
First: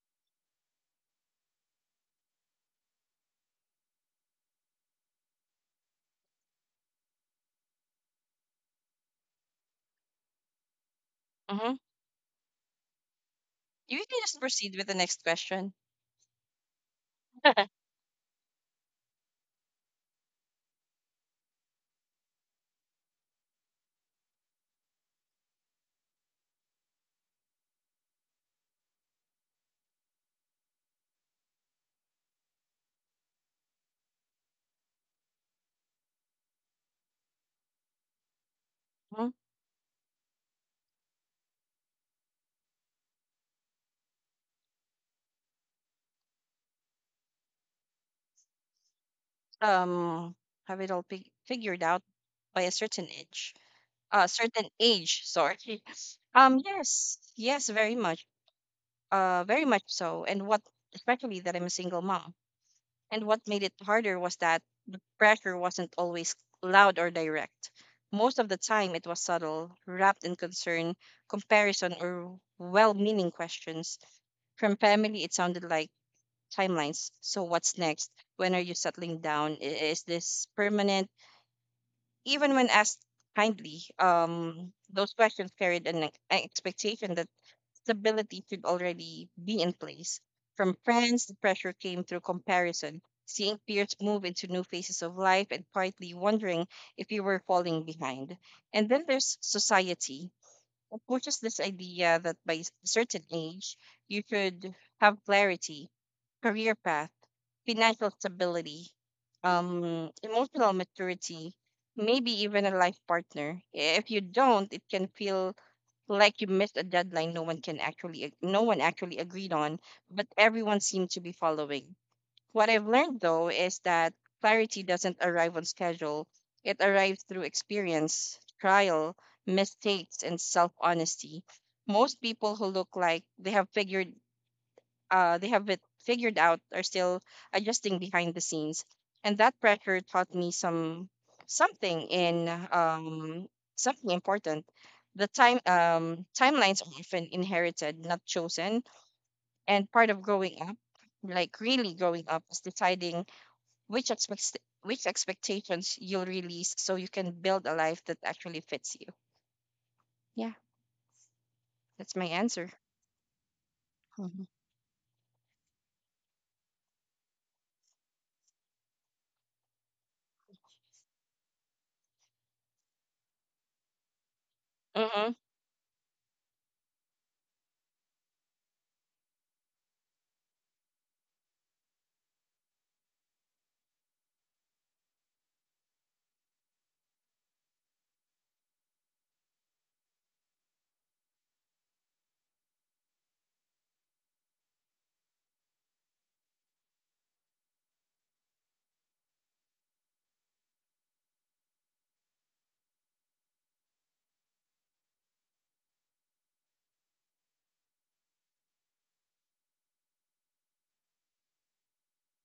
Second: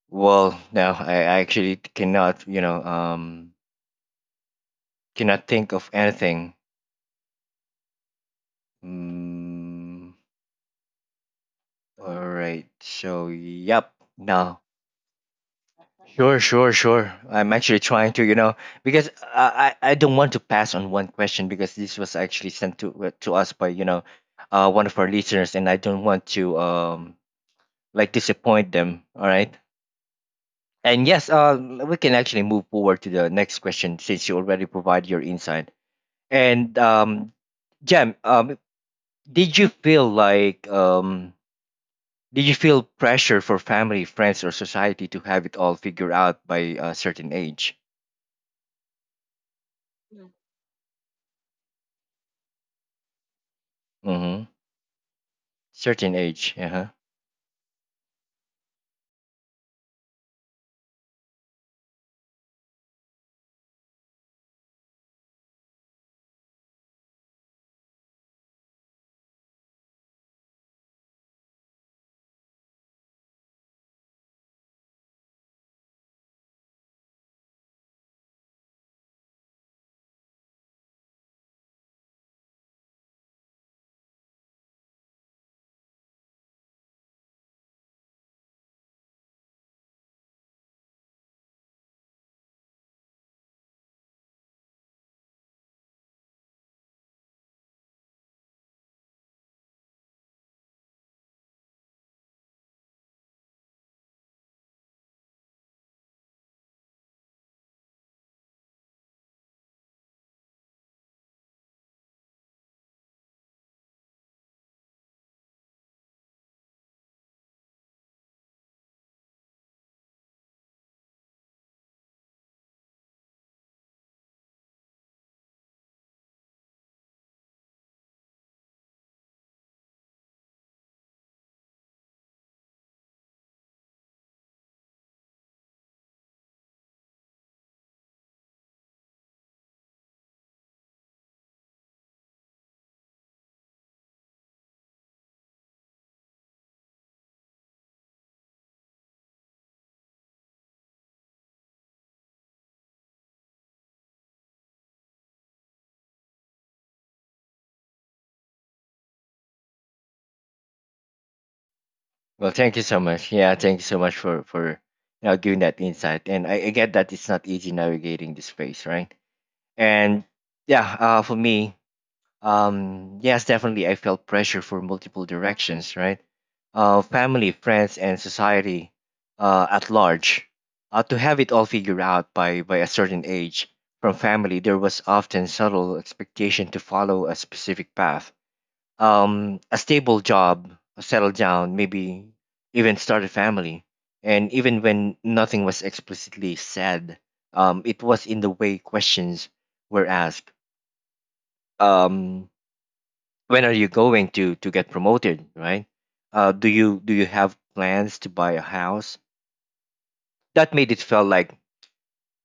Speaker 1: Well, no, I actually cannot, cannot think of anything. Mm.
Speaker 2: Mm-hmm.
Speaker 1: All right. So, yep.
Speaker 2: You can just
Speaker 1: No.
Speaker 2: proceed with the next question.
Speaker 1: Sure, sure, sure. I'm actually trying to, you know, because I don't want to pass on one question because this was actually sent to, to us by, you know, one of our listeners, and I don't want to like disappoint them. All right. And yes, we can actually move forward to the next question since you already provide your insight. And Jam,
Speaker 2: Hmm.
Speaker 1: did you feel like did you feel pressure for family, friends, or society to have it all figured out by a certain age?
Speaker 2: Um, have it all pig figured out by a certain age.
Speaker 1: Mm-hmm.
Speaker 2: Certain age, sorry.
Speaker 1: Certain age. Uh-huh.
Speaker 2: Yes, yes, very much. Very much so. And what, especially that I'm a single mom. And what made it harder was that pressure wasn't always loud or direct. Most of the time, it was subtle, wrapped in concern, comparison, or well-meaning questions. From family, it sounded like timelines. So what's next? When are you settling down? Is this permanent? Even when asked kindly, those questions carried an expectation that stability should already be in place. From friends, the pressure came through comparison, seeing peers move into new phases of life and quietly wondering if you were falling behind. And then there's society. It pushes this idea that by a certain age, you should have clarity, career path, financial stability, emotional maturity, maybe even a life partner. If you don't, it can feel like you missed a deadline no one can actually ag- no one actually agreed on, but everyone seemed to be following. What I've learned though is that clarity doesn't arrive on schedule. It arrives through experience, trial, mistakes, and self-honesty. Most people who look like they have it figured out are still adjusting behind the scenes. And that pressure taught me something in um something important. The timelines are often inherited, not chosen. And part of growing up, like really growing up, is deciding which expect which expectations you'll release so you can build a life that actually fits you. Yeah, that's my
Speaker 1: Well,
Speaker 2: answer.
Speaker 1: thank you so much. Yeah, thank you so much for
Speaker 2: Hmm.
Speaker 1: you know giving that insight. And I get that it's not easy navigating this space, right? And yeah, for me, um, yes, definitely, I felt pressure for multiple
Speaker 2: Mm-hmm.
Speaker 1: directions, right? Family, friends, and society at large. To have it all figured out by a certain age, from family, there was often subtle expectation to follow a specific path. A stable job, settle down, maybe even start a family. And even when nothing was explicitly said, it was in the way questions were asked. Um, when are you going to get promoted, right? Do you have plans to buy a house? That made it feel like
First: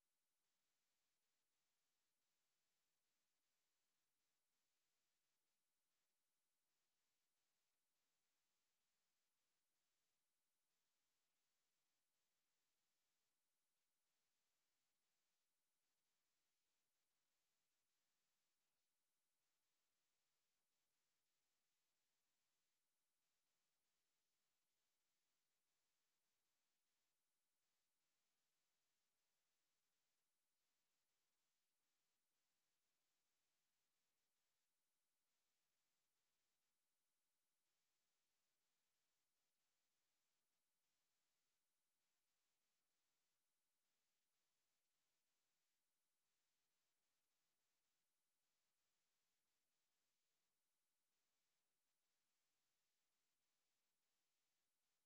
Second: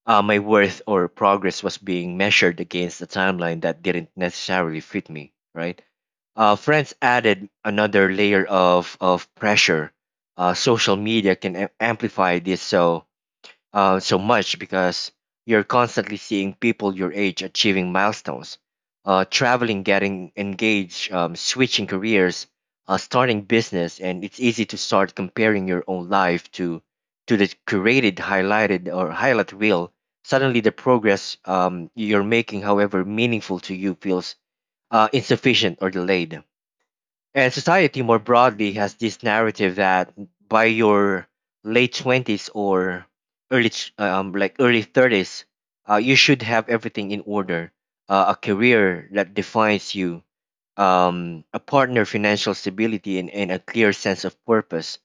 Speaker 1: my worth or progress was being measured against a timeline that didn't necessarily fit me, right? Friends added another layer of pressure. Social media can amplify this so much because you're constantly seeing people your age achieving milestones, traveling, getting engaged, switching careers, starting business, and it's easy to start comparing your own life to the curated, highlighted, or highlight reel. Suddenly, the progress you're making, however meaningful to you, feels insufficient or delayed. And society more broadly has this narrative that by your late 20s or early ch- like early 30s, you should have everything in order. A career that defines you, a partner, financial stability, and a clear sense of purpose.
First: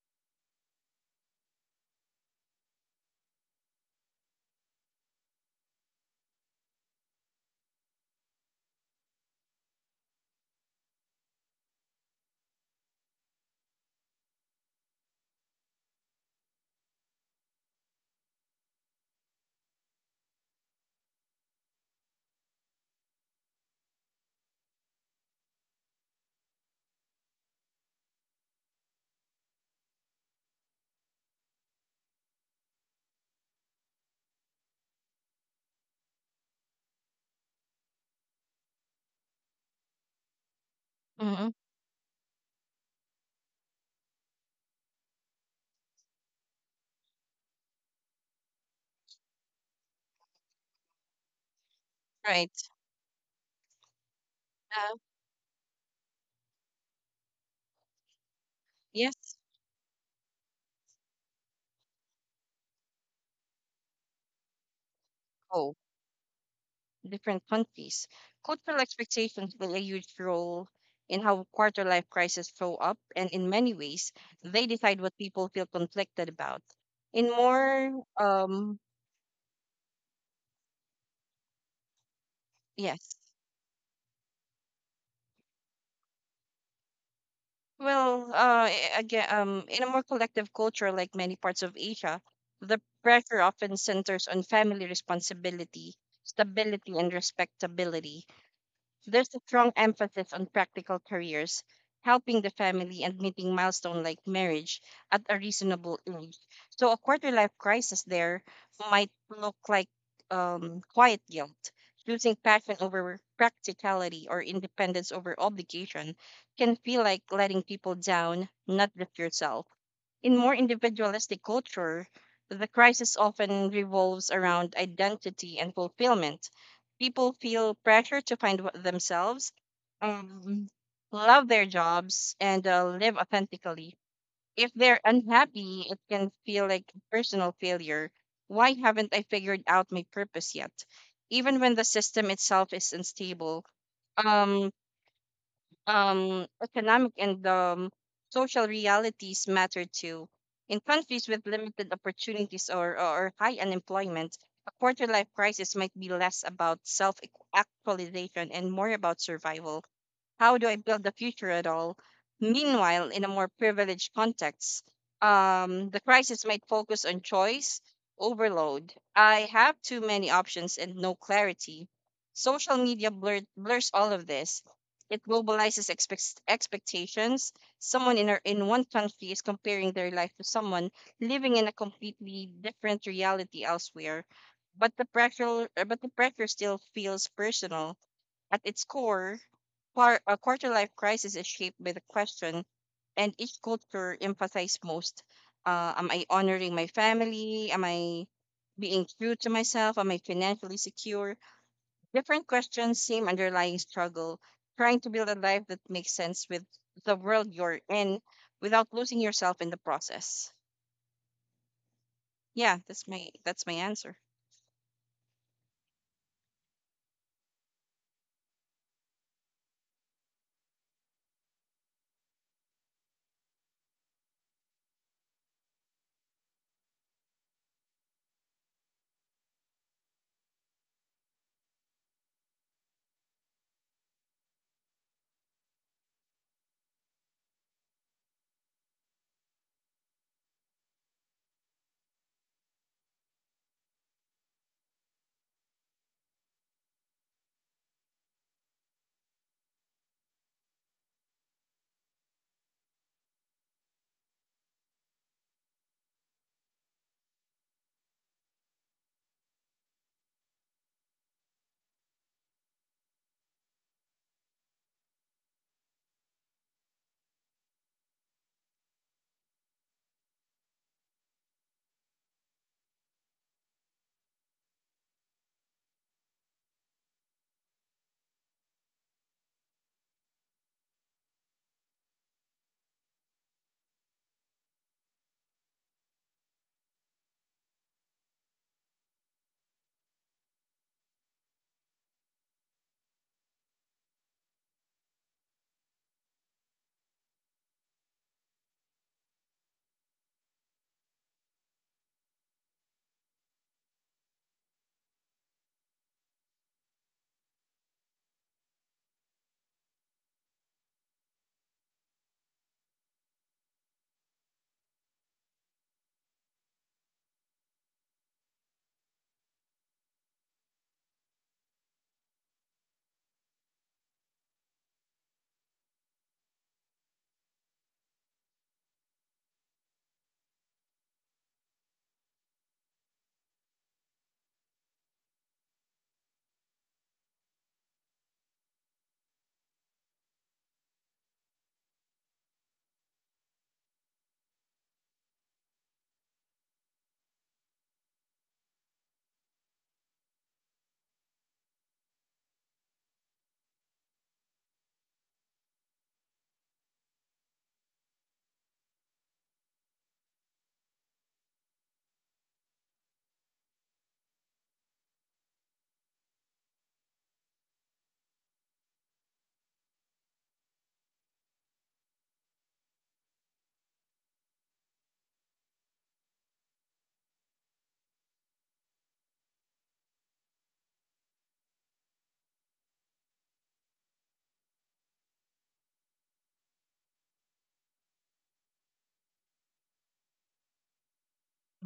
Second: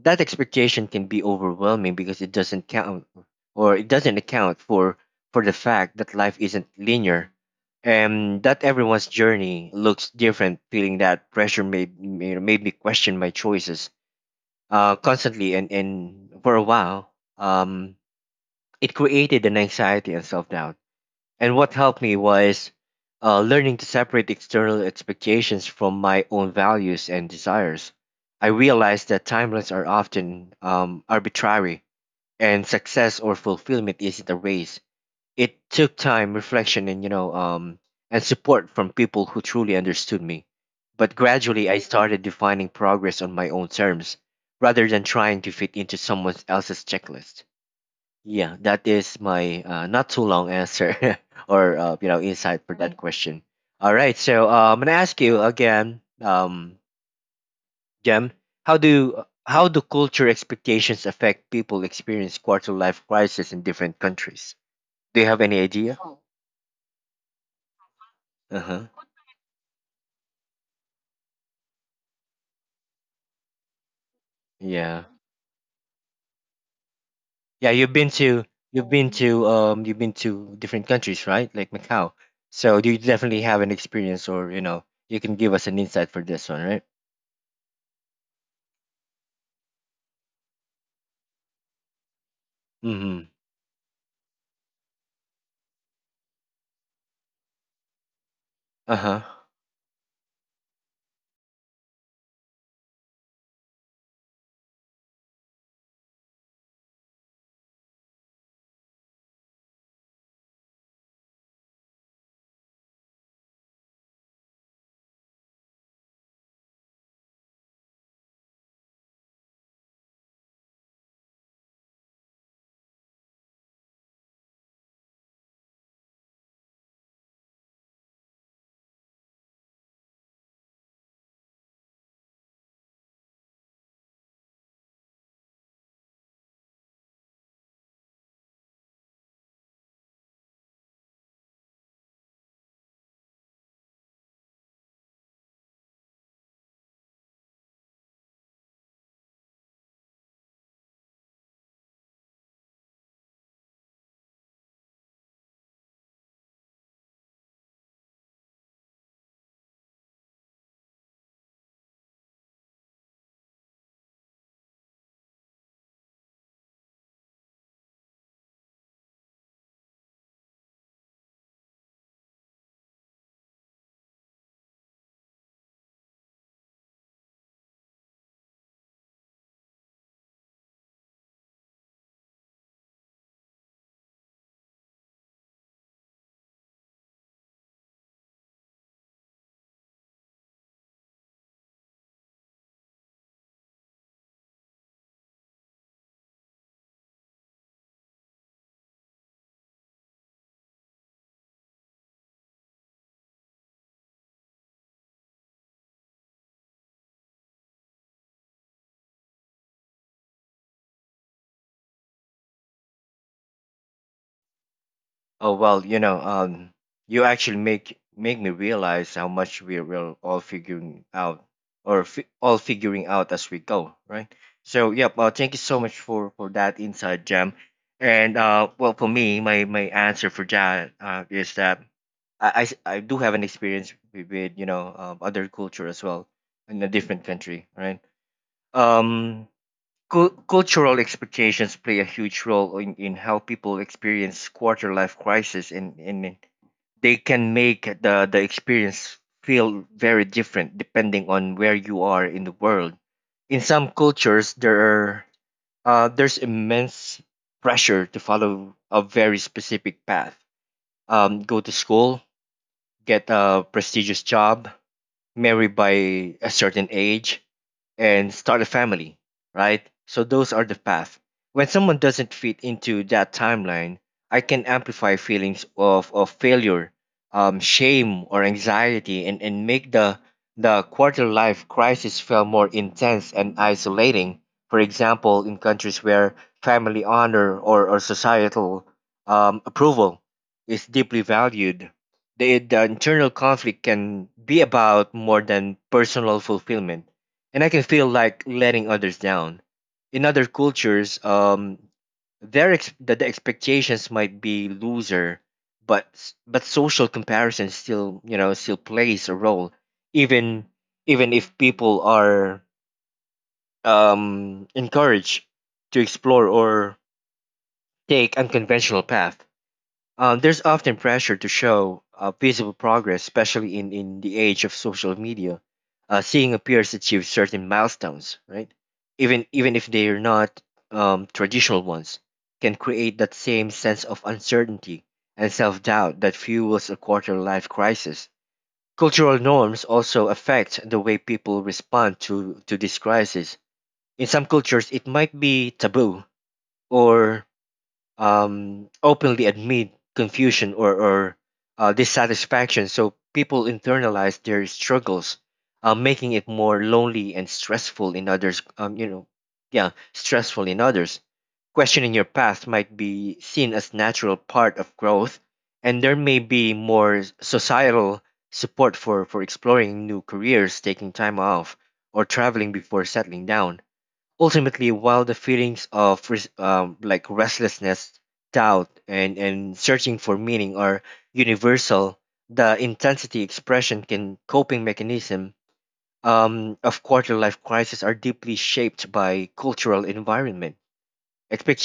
Speaker 1: That expectation can be overwhelming because it doesn't count, or it doesn't account for the fact that life isn't linear and that everyone's journey looks different. Feeling that pressure made me question my choices constantly, and for a while um, it created an anxiety and self-doubt. And what helped me was learning to separate external expectations from my own values and desires. I realized that timelines are often arbitrary, and success or fulfillment isn't a race. It took time, reflection, and and support from people who truly understood me. But
Speaker 2: Mm-hmm.
Speaker 1: gradually, I started defining progress on my own terms, rather than trying to fit into someone else's checklist. Yeah, that is my not too long answer or insight
Speaker 2: Right.
Speaker 1: for that Right. question. All right, so I'm gonna
Speaker 2: Uh,
Speaker 1: ask you again, Jem, how do
Speaker 2: yes.
Speaker 1: culture expectations affect people experience quarter life crisis in different countries? Do you have any
Speaker 2: Oh,
Speaker 1: idea?
Speaker 2: different countries.
Speaker 1: Uh
Speaker 2: Cultural
Speaker 1: huh.
Speaker 2: expectations play a huge role in how quarter life crises show up, and in many ways, they decide
Speaker 1: Yeah.
Speaker 2: what people feel conflicted about. In
Speaker 1: Yeah, you've
Speaker 2: more,
Speaker 1: been to you've been to you've been to different countries, right? Like Macau. So do you
Speaker 2: yes.
Speaker 1: definitely have an experience, or you can give us an insight for this one, right?
Speaker 2: Well, again, in a more collective culture like many parts of Asia, the
Speaker 1: Mm-hmm.
Speaker 2: pressure often centers on family responsibility, stability, and respectability.
Speaker 1: Uh
Speaker 2: So
Speaker 1: huh.
Speaker 2: There's a strong emphasis on practical careers, helping the family, and meeting milestone like marriage at a reasonable age. So a quarter life crisis there might look like quiet guilt. Choosing passion over practicality or independence over obligation can feel like letting people down, not just yourself. In more individualistic culture, the crisis often revolves around identity and fulfillment people feel pressure to find wh- themselves, um, love their jobs, and live authentically. If they're unhappy, it can feel like personal failure. Why haven't I figured out my purpose yet? Even when the system itself is unstable, um, economic and social realities matter too. In countries with limited opportunities or high unemployment, a quarter life crisis might be less about self actualization and more about survival. How do I build the future at all? Meanwhile, in a more privileged context, the crisis might focus on choice overload. I have too many options and no clarity. Social media blur- blurs all of this. It globalizes expect- expectations. Someone in, our, in one country is comparing their life to someone living in a completely different reality elsewhere. But the pressure still feels personal. At its core, Quar- a quarter life crisis is shaped by the question, and each culture emphasizes most. Am I honoring my family? Am I being true to myself? Am I financially secure? Different questions, same underlying struggle, trying to build a life that makes sense with the world you're in without losing yourself in the process. Yeah, that's my answer.
Speaker 1: Oh well, you actually make me realize how much we're all figuring out, or all figuring out as we go, right? So, yep. Thank you so much for that insight, Jam. And well, for me, my answer for that is that I do have an experience with, with other culture as well in a different country, right? Um, Cultural expectations play a huge role in how people experience quarter life crisis and they can make the experience feel very different depending on where you are in the world. In some cultures there are there's immense pressure to follow a very specific path: go to school, get a prestigious job, marry by a certain age, and start a family, right? So those are the path. When someone doesn't fit into that timeline, I can amplify feelings of failure, shame, or anxiety, and make the quarter life crisis feel more intense and isolating. For example, in countries where family honor or societal approval is deeply valued, the internal conflict can be about more than personal fulfillment, and I can feel like letting others down. In other cultures, the expectations might be looser, but but social comparison still you know still plays a role, even even if people are encouraged to explore or take unconventional path. There's often pressure to show visible progress, especially in the age of social media. Seeing a peers achieve certain milestones, right? Even even if they're not traditional ones, can create that same sense of uncertainty and self-doubt that fuels a quarter-life crisis. Cultural norms also affect the way people respond to this crisis. In some cultures, it might be taboo or openly admit confusion or dissatisfaction. So people internalize their struggles, making it more lonely and stressful in others. Yeah, stressful in others. Questioning your path might be seen as natural part of growth, and there may be more societal support for exploring new careers, taking time off, or traveling before settling down. Ultimately, while the feelings of restlessness, doubt, and searching for meaning are universal, the intensity, expression, and coping mechanism of quarter life crisis are deeply shaped by cultural environment,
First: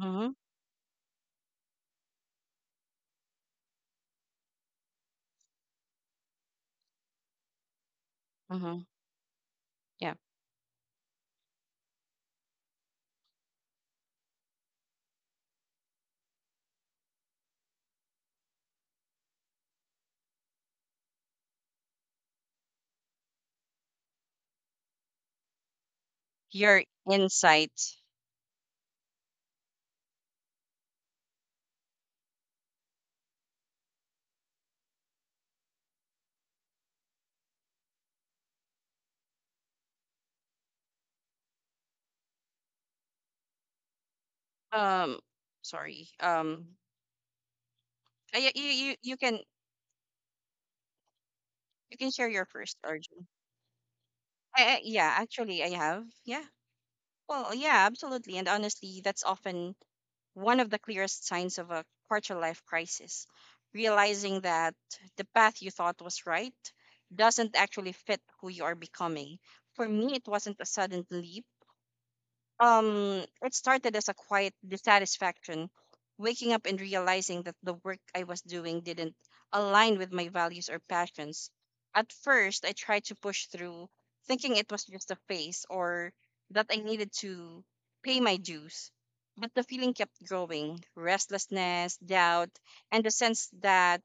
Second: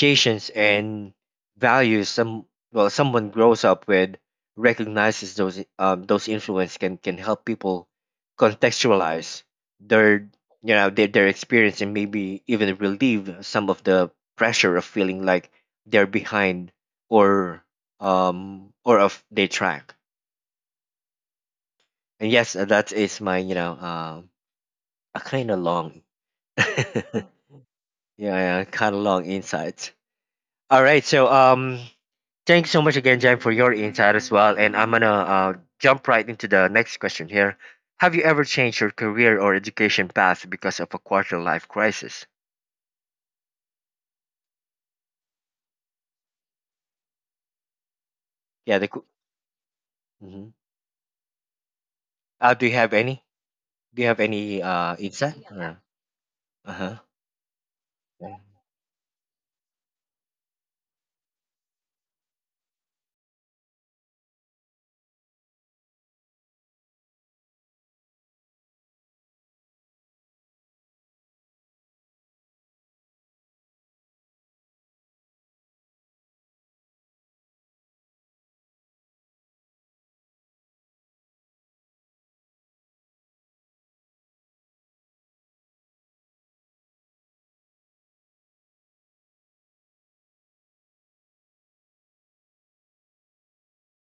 Speaker 2: Mm-hmm.
Speaker 1: and values some well someone grows up with. Recognizes those influence can help people
Speaker 2: Mm-hmm.
Speaker 1: contextualize
Speaker 2: Yeah.
Speaker 1: their their experience and maybe even relieve some of the pressure of feeling like they're behind or or of their track. And yes, that is my a kind of long
Speaker 2: Your
Speaker 1: yeah,
Speaker 2: insight.
Speaker 1: yeah kind of long insight. All right, so thanks so much again, Jen, for your insight as well. And I'm gonna jump right into the next question here. Have you ever changed your career or education path because of a quarter life crisis?
Speaker 2: Um, Sorry. Yeah,
Speaker 1: Yeah. Mhm.
Speaker 2: you can share your
Speaker 1: Do you
Speaker 2: first
Speaker 1: have any?
Speaker 2: origin.
Speaker 1: Do you have any
Speaker 2: I, yeah,
Speaker 1: insight?
Speaker 2: actually, I
Speaker 1: Or,
Speaker 2: have. Yeah.
Speaker 1: uh-huh.
Speaker 2: Well, yeah, absolutely.
Speaker 1: Yeah.
Speaker 2: And honestly, that's often one of the clearest signs of a quarter life crisis. Realizing that the path you thought was right doesn't actually fit who you are becoming. For me, it wasn't a sudden leap, it started as a quiet dissatisfaction, waking up and realizing that the work I was doing didn't align with my values or passions. At first, I tried to push through, thinking it was just a phase or that I needed to pay my dues. But the feeling kept growing restlessness, doubt, and the sense that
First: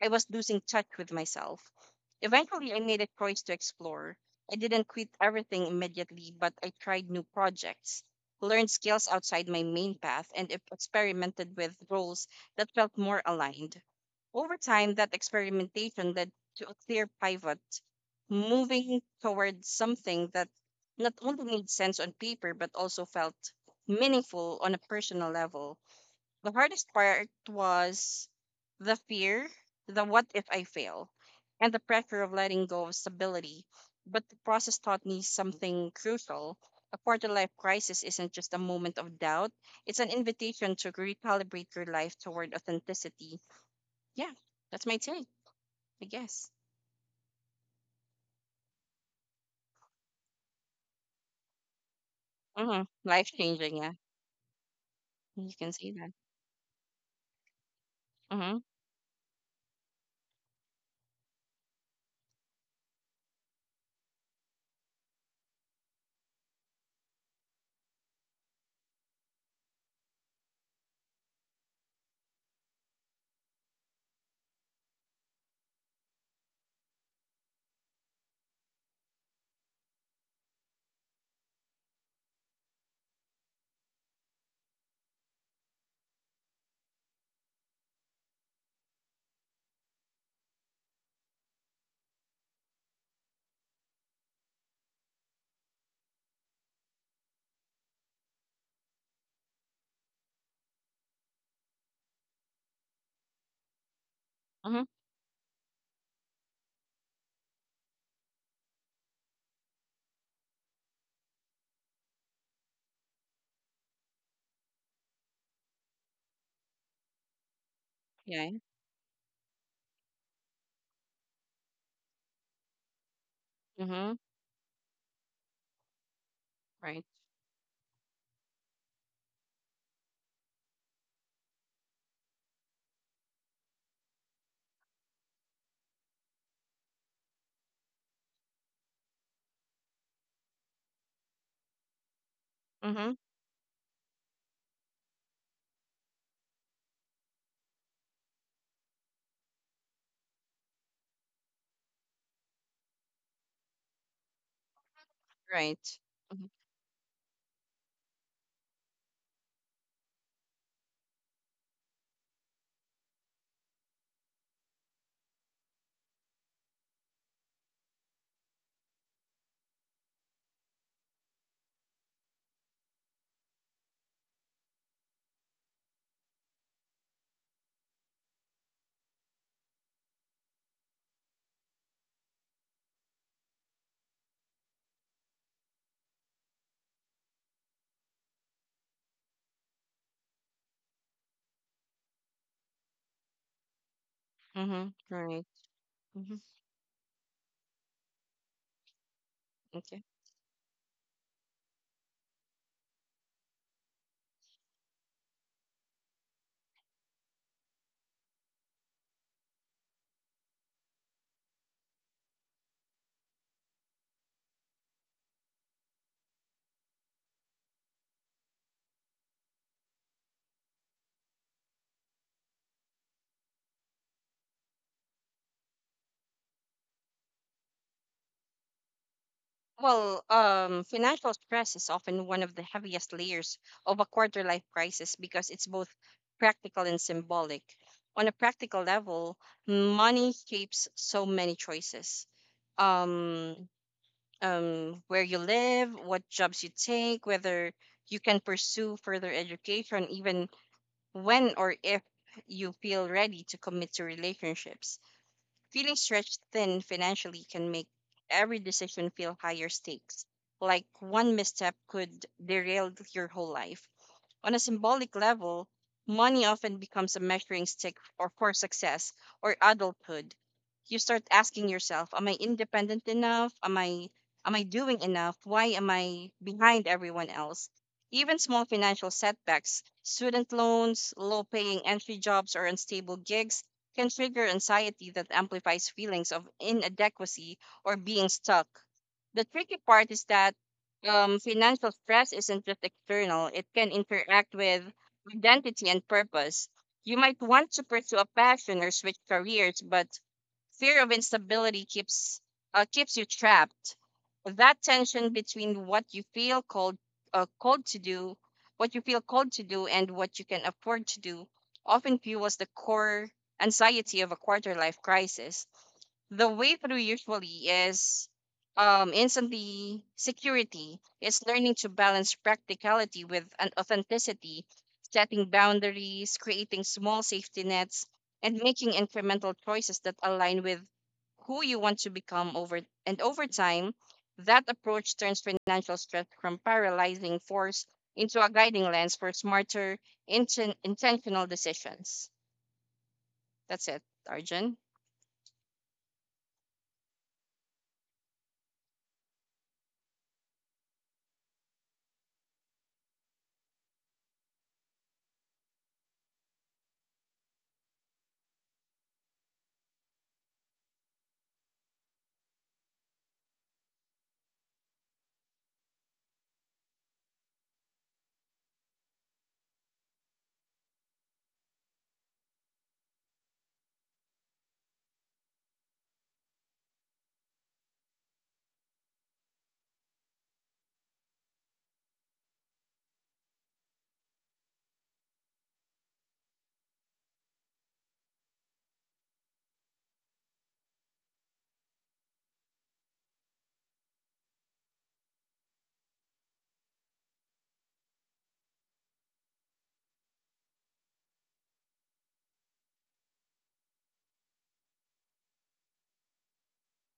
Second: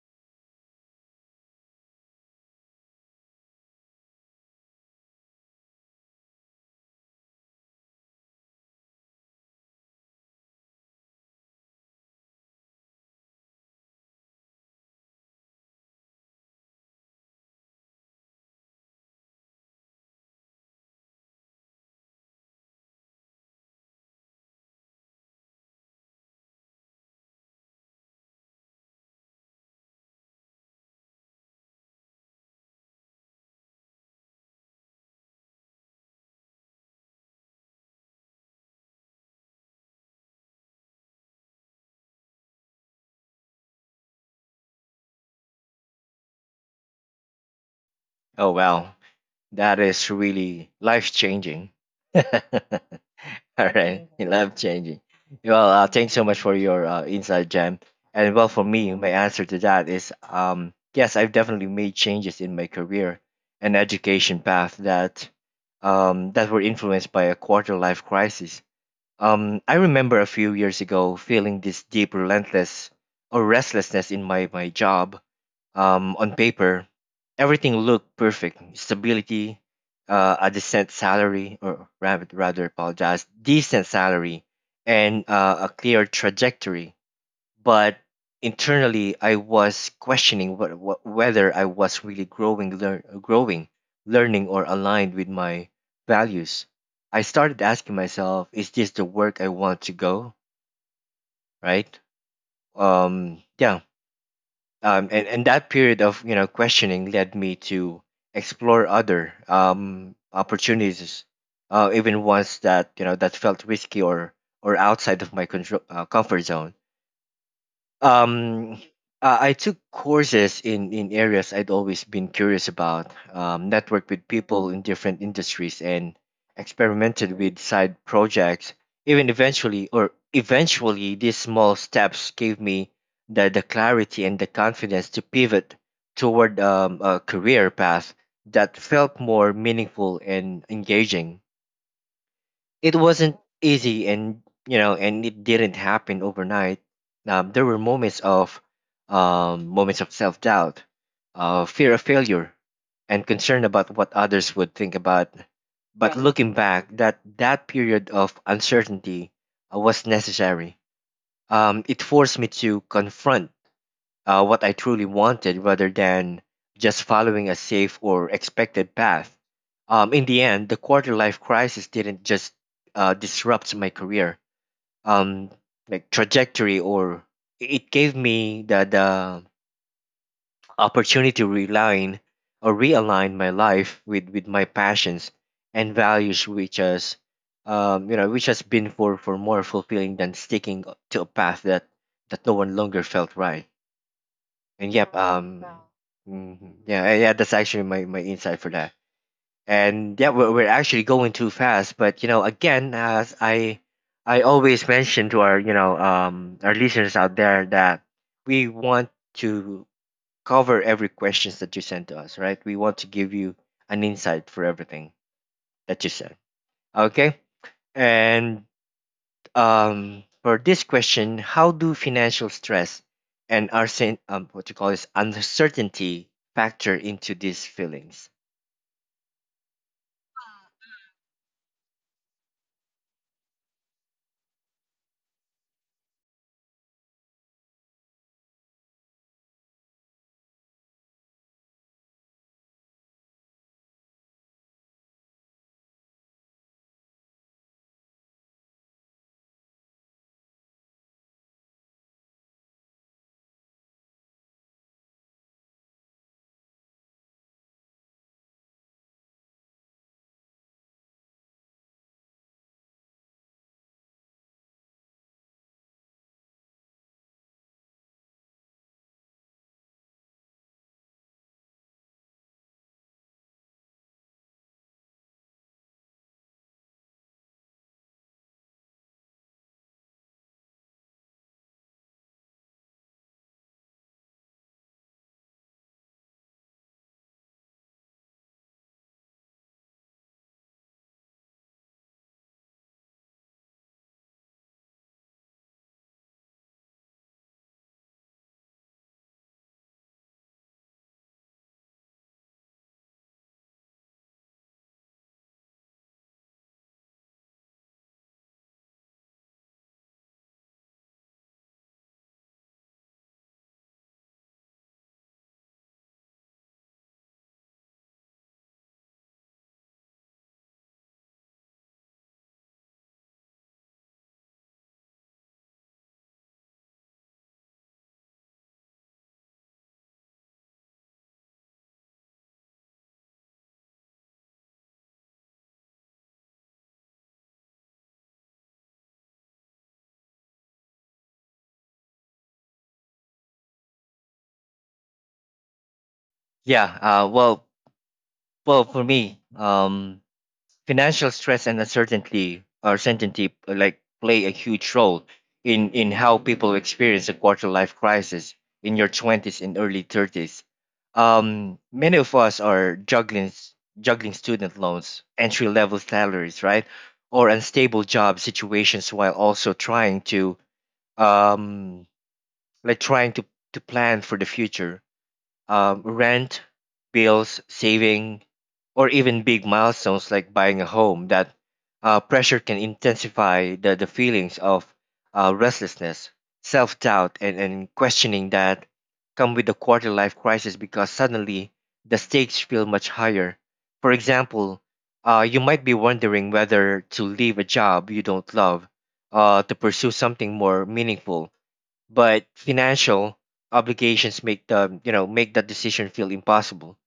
Speaker 2: I was losing touch with myself. Eventually, I made a choice to explore. I didn't quit everything immediately, but I tried new projects, learned skills outside my main path, and experimented with roles that felt more aligned. Over time, that experimentation led to a clear pivot, moving towards something that not only made sense on paper, but also felt meaningful on a personal level. The hardest part was the fear, the what if I fail, and the pressure of letting go of stability. But the process taught me something crucial. A quarter life crisis isn't just a moment of doubt, it's an invitation to recalibrate your life toward authenticity. Yeah, that's my take, I guess.
Speaker 1: Oh wow, that is really life changing. All
Speaker 2: Mm-hmm. Life changing, yeah.
Speaker 1: right, I love changing.
Speaker 2: You
Speaker 1: Well,
Speaker 2: can see that.
Speaker 1: thanks so much for your insight, Jam. And well,
Speaker 2: Mm-hmm.
Speaker 1: for me, my answer to that is yes, I've definitely made changes in my career and education path that that were influenced by a quarter life crisis. I remember a few years ago feeling this deep relentless or restlessness in my, my job. Um, on paper, everything looked perfect: stability, a decent salary, or rather, rather apologize, decent salary, and a clear trajectory. But internally, I was questioning whether I was really growing, growing, learning, or aligned with my values. I started asking myself, "Is this the work I want to go?" Right? Yeah,
Speaker 2: Mm-hmm.
Speaker 1: and that period of questioning led me to explore other opportunities, even ones that that felt risky or outside of my control comfort zone.
Speaker 2: Yeah.
Speaker 1: um I took courses in areas I'd always been curious about, networked
Speaker 2: Mm-hmm.
Speaker 1: with people in different industries, and
Speaker 2: Right.
Speaker 1: experimented with side projects. Even eventually, or eventually these small steps gave me the clarity and the confidence to pivot toward a career path that felt more meaningful and engaging. It
Speaker 2: Mm-hmm.
Speaker 1: wasn't easy, and and it didn't happen overnight. There were moments of self doubt, fear of failure, and concern about what others would think about.
Speaker 2: Right.
Speaker 1: But
Speaker 2: Mm-hmm.
Speaker 1: looking back, that period of uncertainty was necessary. It forced me to confront what I truly wanted rather than just following a safe or expected path. In the end, the quarter life crisis didn't just disrupt my career, um, trajectory, or it gave me the opportunity to realign or realign my life with my passions and values, which has which has been for more fulfilling than sticking to a path that, that no one longer felt right.
Speaker 2: Mm-hmm.
Speaker 1: And yep,
Speaker 2: Right. Mm-hmm.
Speaker 1: mhm. Yeah, yeah, that's actually my, my insight for that.
Speaker 2: Okay.
Speaker 1: And yeah, we're actually going too fast, but again, as I always mention to our our listeners out there that we want to cover every questions that you send to us, right? We want to give you an insight for everything that you send. Okay, and for this question, how do financial stress and arsen, what you call this uncertainty factor into these feelings?
Speaker 2: Well, financial stress is often one of the heaviest layers of a quarter life crisis because it's both practical and symbolic. On a practical level, money shapes so many choices. Um, where you live, what jobs you take, whether you can pursue further education, even when or if you feel ready to commit to relationships. Feeling stretched thin financially can make every decision feel higher stakes, like one misstep could derail your whole life. On a symbolic level, money often becomes a measuring stick or for success or adulthood. You start asking yourself, am I independent enough? Am I doing enough? Why am I behind everyone else? Even small financial setbacks, student loans, low paying entry jobs or unstable gigs can trigger anxiety that amplifies feelings of inadequacy or being stuck. The tricky part is that financial stress isn't just external, it can interact with identity and purpose. You might want to pursue a passion or switch careers, but fear of instability keeps you trapped. That tension between uh, called to do, what you feel called to do, and what you can afford to do, often fuels the core anxiety of a quarter life crisis. The way through usually is instantly security is learning to balance practicality with an authenticity, setting boundaries, creating small safety nets, and making incremental choices that align with who you want to become over and over time. That approach turns financial stress from paralyzing force into a guiding lens for smarter intentional decisions. That's it, Arjun.
Speaker 1: Yeah, well, well, for me, financial stress and uncertainty or certainty like play a huge role in how people experience a quarter life crisis in your 20s and early 30s. Many of us are juggling juggling student loans, entry level salaries, right, or unstable job situations, while also trying to um trying to plan for the future: rent, bills, saving, or even big milestones like buying a home. That pressure can intensify the feelings of restlessness, self doubt, and questioning that come with the quarter life crisis, because suddenly the stakes feel much higher. For example, you might be wondering whether to leave a job you don't love to pursue something more meaningful, but financial obligations make the make that decision feel impossible.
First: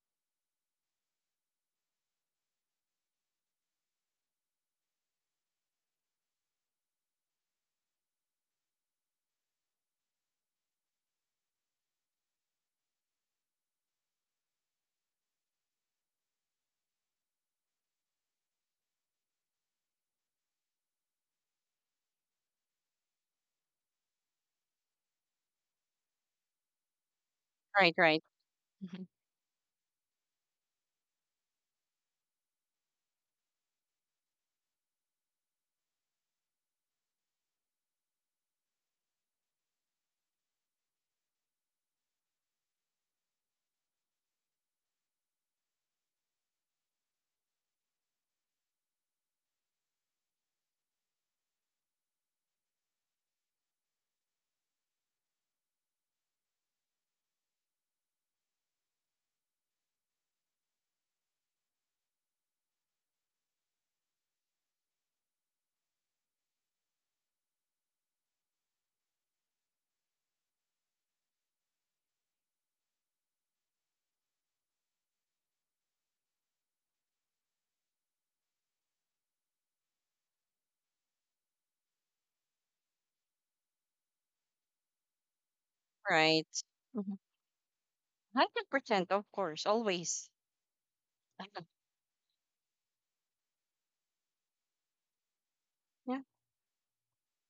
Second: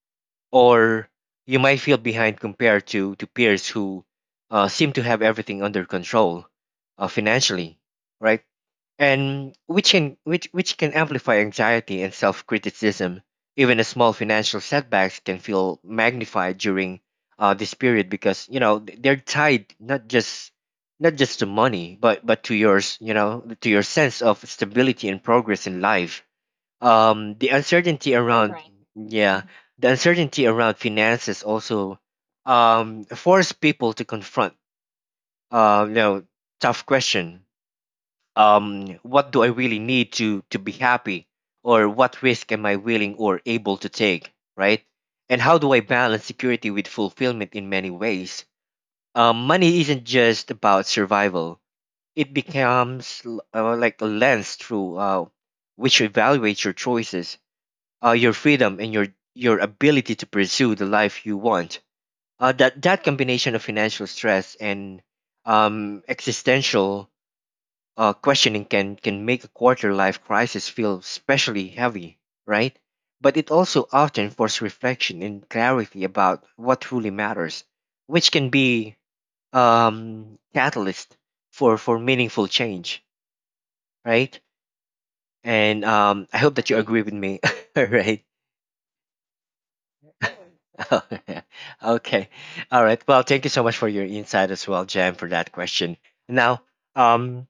Speaker 1: Or you might feel behind compared to peers who seem to have everything under control financially, right? And which can amplify anxiety and self-criticism. Even a small financial setbacks can feel magnified during this period because they're tied not just to money but to yours to your sense of stability and progress in life. The
Speaker 2: Right,
Speaker 1: uncertainty
Speaker 2: right.
Speaker 1: around
Speaker 2: Mhm.
Speaker 1: yeah the uncertainty around finances also force people to confront uh, you know tough question. What do I really need to be happy, or what risk am I willing or able to take, right? And how do I balance security with fulfillment in many ways? Money isn't just about survival; it becomes like a lens through which evaluates your choices, your freedom, and your ability to pursue the life you want. That combination of financial stress and existential questioning can make a quarter life crisis feel especially heavy, right? But it also often forces reflection and clarity about what truly matters, which can be catalyst for meaningful change, right? And I
Speaker 2: Right.
Speaker 1: hope that you agree with me, right?
Speaker 2: 100%, of course, always.
Speaker 1: Okay, all right. Well, thank you so much for your insight as well, Jam, for that question.
Speaker 2: Yeah.
Speaker 1: Now, um,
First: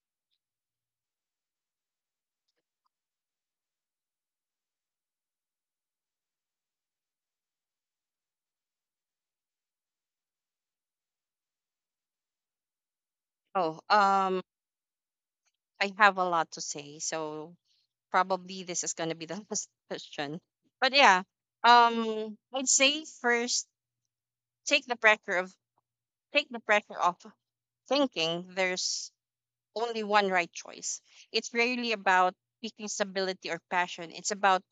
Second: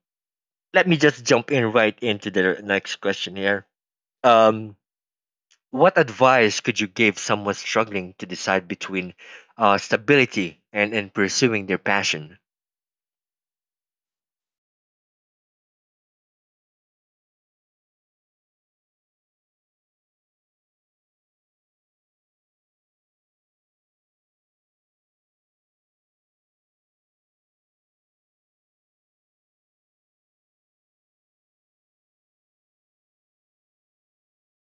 Speaker 1: let me just jump in right into the next question here. Um, What advice could you give someone struggling to decide between stability and pursuing their passion?
Speaker 2: Oh, I have a lot to say, so probably this is gonna be the last question. But yeah, I'd say first take the pressure of take the pressure off thinking there's only one right choice. It's rarely about picking stability or passion. It's about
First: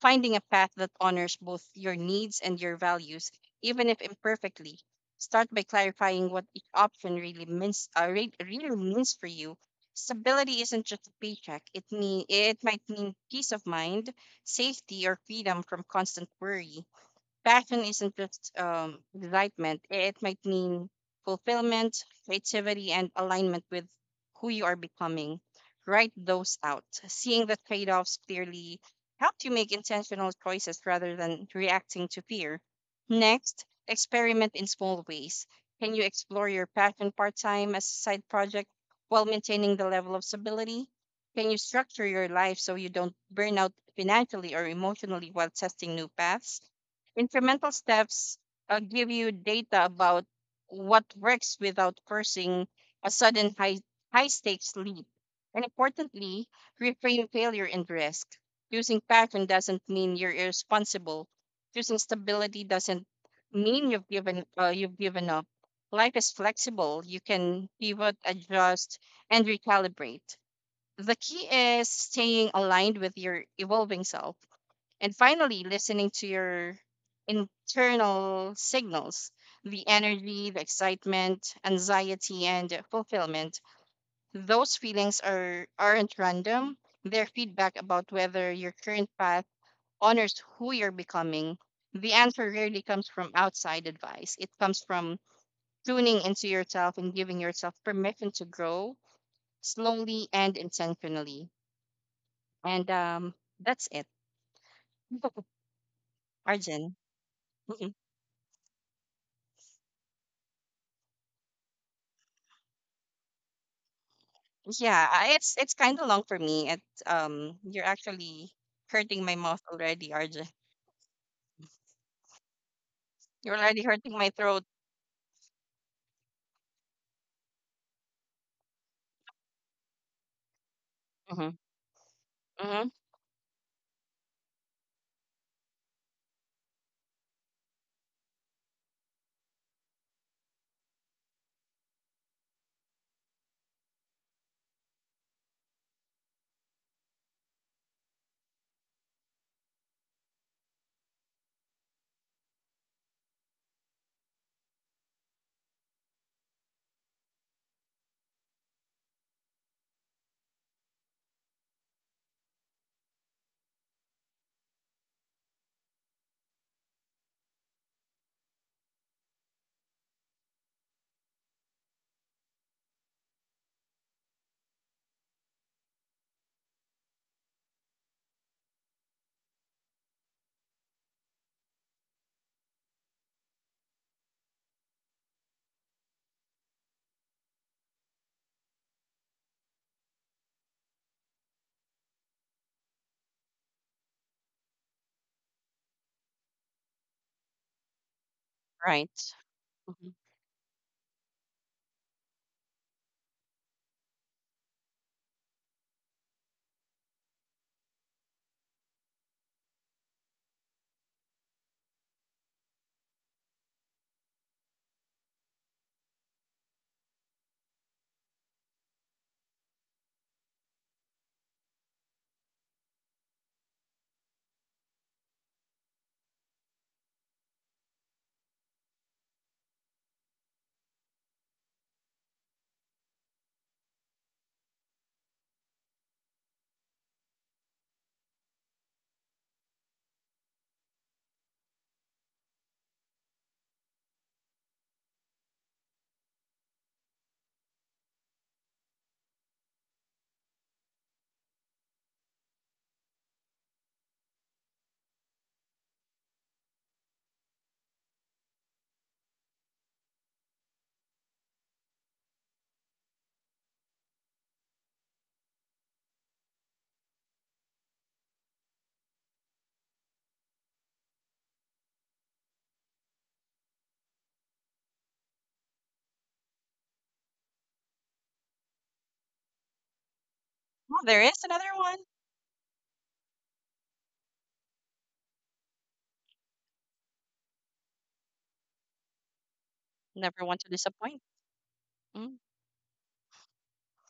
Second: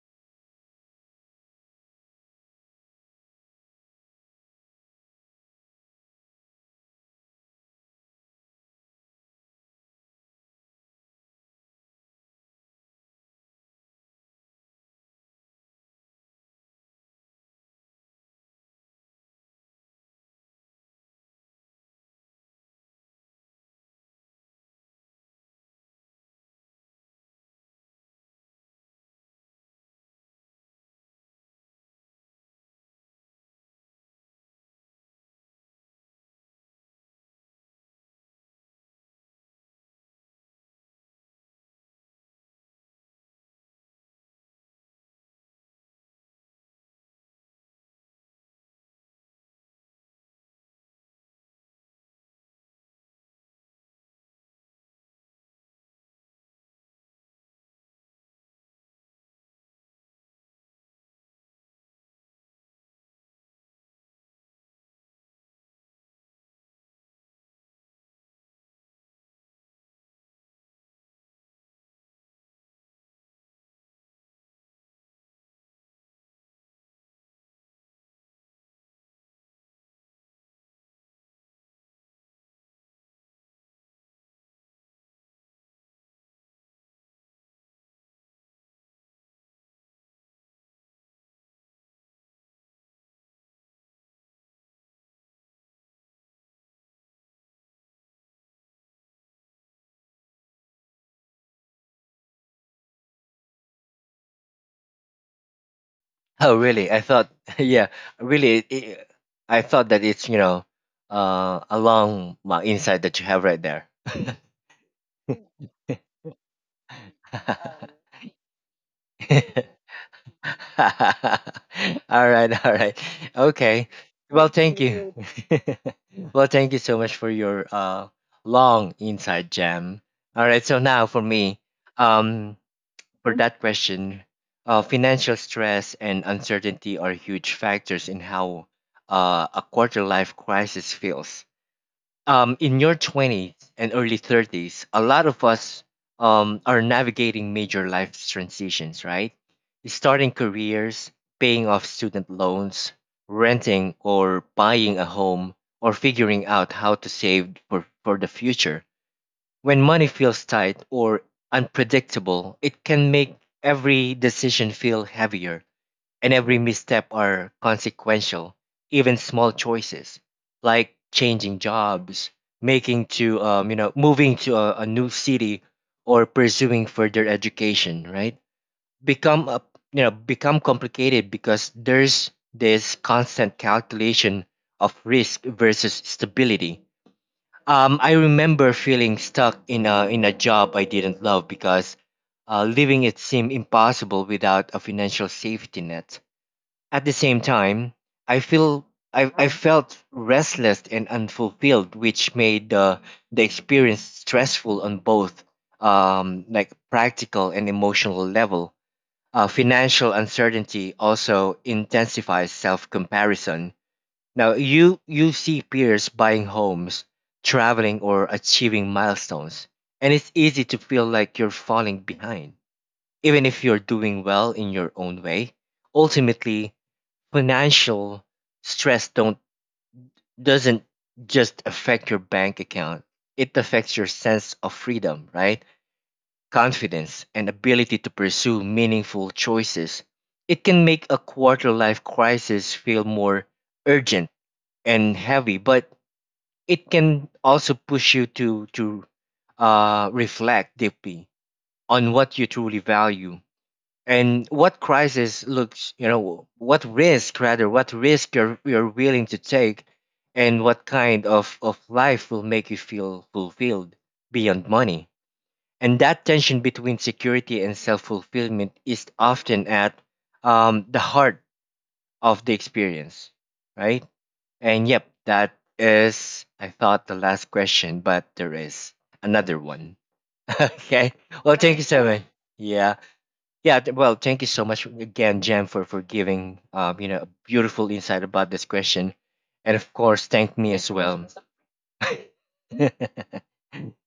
Speaker 2: finding a path that honors both your needs and your values, even if imperfectly. Start by clarifying what each option really means. Really means for you. Stability isn't just a paycheck. It might mean peace of mind, safety, or freedom from constant worry. Passion isn't just excitement, it might mean fulfillment, creativity, and alignment with who you are becoming. Write those out. Seeing the trade offs clearly helps you make intentional choices rather than reacting to fear. Next, experiment in small ways. Can you explore your passion part time as a side project while maintaining the level of stability? Can you structure your life so you don't burn out financially or emotionally while testing new paths? Incremental steps give you data about what works without forcing a sudden high stakes leap. And importantly, reframe failure and risk. Choosing pattern doesn't mean you're irresponsible. Choosing stability doesn't mean you've given up. Life is flexible. You can pivot, adjust, and recalibrate. The key is staying aligned with your evolving self. And finally, listening to your internal signals, the energy, the excitement, anxiety, and fulfillment. Those feelings aren't random, they're feedback about whether your current path honors who you're becoming. The answer rarely comes from outside advice, it comes from tuning into yourself and giving yourself permission to grow slowly and intentionally. And that's it.
Speaker 1: Oh, really?
Speaker 2: Arjun.
Speaker 1: I thought, yeah, really, I thought that it's, you know, a long well, insight that you have right there. All
Speaker 2: Yeah, it's kind of long for me. It You're actually hurting my mouth already, RJ.
Speaker 1: right, all right.
Speaker 2: You're already
Speaker 1: Okay.
Speaker 2: hurting my
Speaker 1: Well,
Speaker 2: throat.
Speaker 1: thank you. Well, thank you so much for your long insight, Jam. All right, so now for
Speaker 2: Mm-hmm.
Speaker 1: me, um,
Speaker 2: Mm-hmm.
Speaker 1: for that question, financial stress and uncertainty are huge factors in how a quarter life crisis feels. In your 20s and early 30s, a lot of us are navigating major life transitions, right? Starting careers, paying off student loans, renting or buying a home, or figuring out how to save for the future. When money feels tight or unpredictable, it can make every decision feel heavier and every misstep are consequential. Even small choices like changing jobs, making to you know moving to a new city or pursuing further education, right? Become a, you know become complicated because there's this constant calculation of risk versus stability. I remember feeling stuck in a job I didn't love because leaving it seemed impossible without a financial safety net. At the same time, I feel I,
Speaker 2: Right.
Speaker 1: I felt
Speaker 2: Hmm.
Speaker 1: restless and unfulfilled, which made the experience stressful on both like practical and emotional level. Financial uncertainty also intensifies self comparison. Now you see peers buying homes, traveling or achieving milestones, and it's easy to feel like you're falling behind. Even if you're doing well in your own way, ultimately financial stress don't doesn't just affect your bank account. It affects your sense of freedom, right? Confidence and ability to pursue meaningful choices. It can make a quarter life crisis feel more urgent and heavy, but it can also push you to reflect deeply on what you truly value and what crisis looks you know what risk rather what risk you're willing to take and what kind of life will make you feel fulfilled beyond money, and that tension between security and self-fulfillment is often at the heart of the experience, right? And yep, that is, I thought, the last question, but there is another one.
Speaker 2: Oh,
Speaker 1: Okay.
Speaker 2: there is
Speaker 1: Well,
Speaker 2: another
Speaker 1: thank you
Speaker 2: one.
Speaker 1: so much. Yeah. Yeah. Well, thank you so much again, Jen, for giving, you know, a beautiful insight about this question. And of course,
Speaker 2: Never
Speaker 1: thank
Speaker 2: want to
Speaker 1: me as
Speaker 2: disappoint.
Speaker 1: well.
Speaker 2: Mm.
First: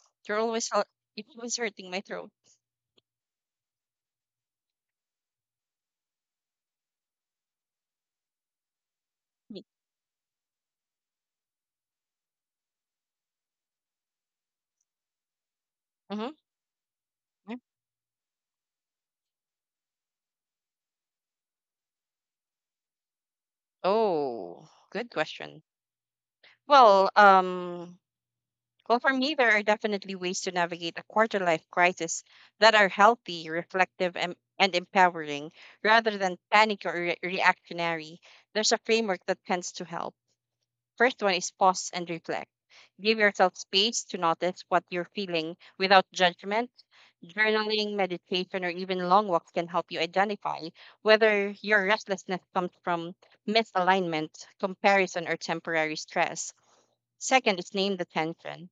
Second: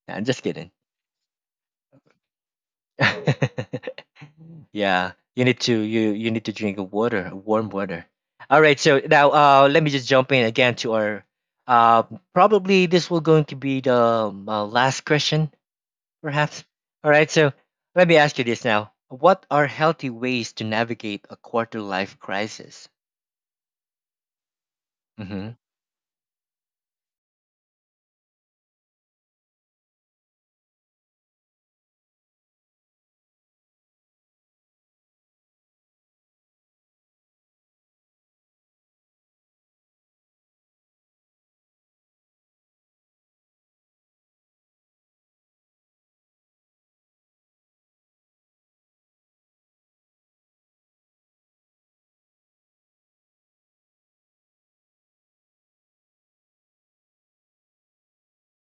Speaker 1: I'm
Speaker 2: You're
Speaker 1: just
Speaker 2: always
Speaker 1: kidding.
Speaker 2: hel- you're always hurting my throat.
Speaker 1: Yeah, you need to you need to drink water, warm water. All right, so now let me just jump in again to our uh, probably this will going to be the last question,
Speaker 2: Mm-hmm.
Speaker 1: perhaps. All right, so let me ask you this now: what are healthy ways to navigate a quarter life crisis?
Speaker 2: Oh, good
Speaker 1: Hmm.
Speaker 2: question. Well, um, Well, for me, there are definitely ways to navigate a quarter life crisis that are healthy, reflective, and, empowering rather than panic or reactionary. There's a framework that tends to help. First one is pause and reflect. Give yourself space to notice what you're feeling without judgment. Journaling, meditation, or even long walks can help you identify whether your restlessness comes from misalignment, comparison, or temporary stress. Second is name the tension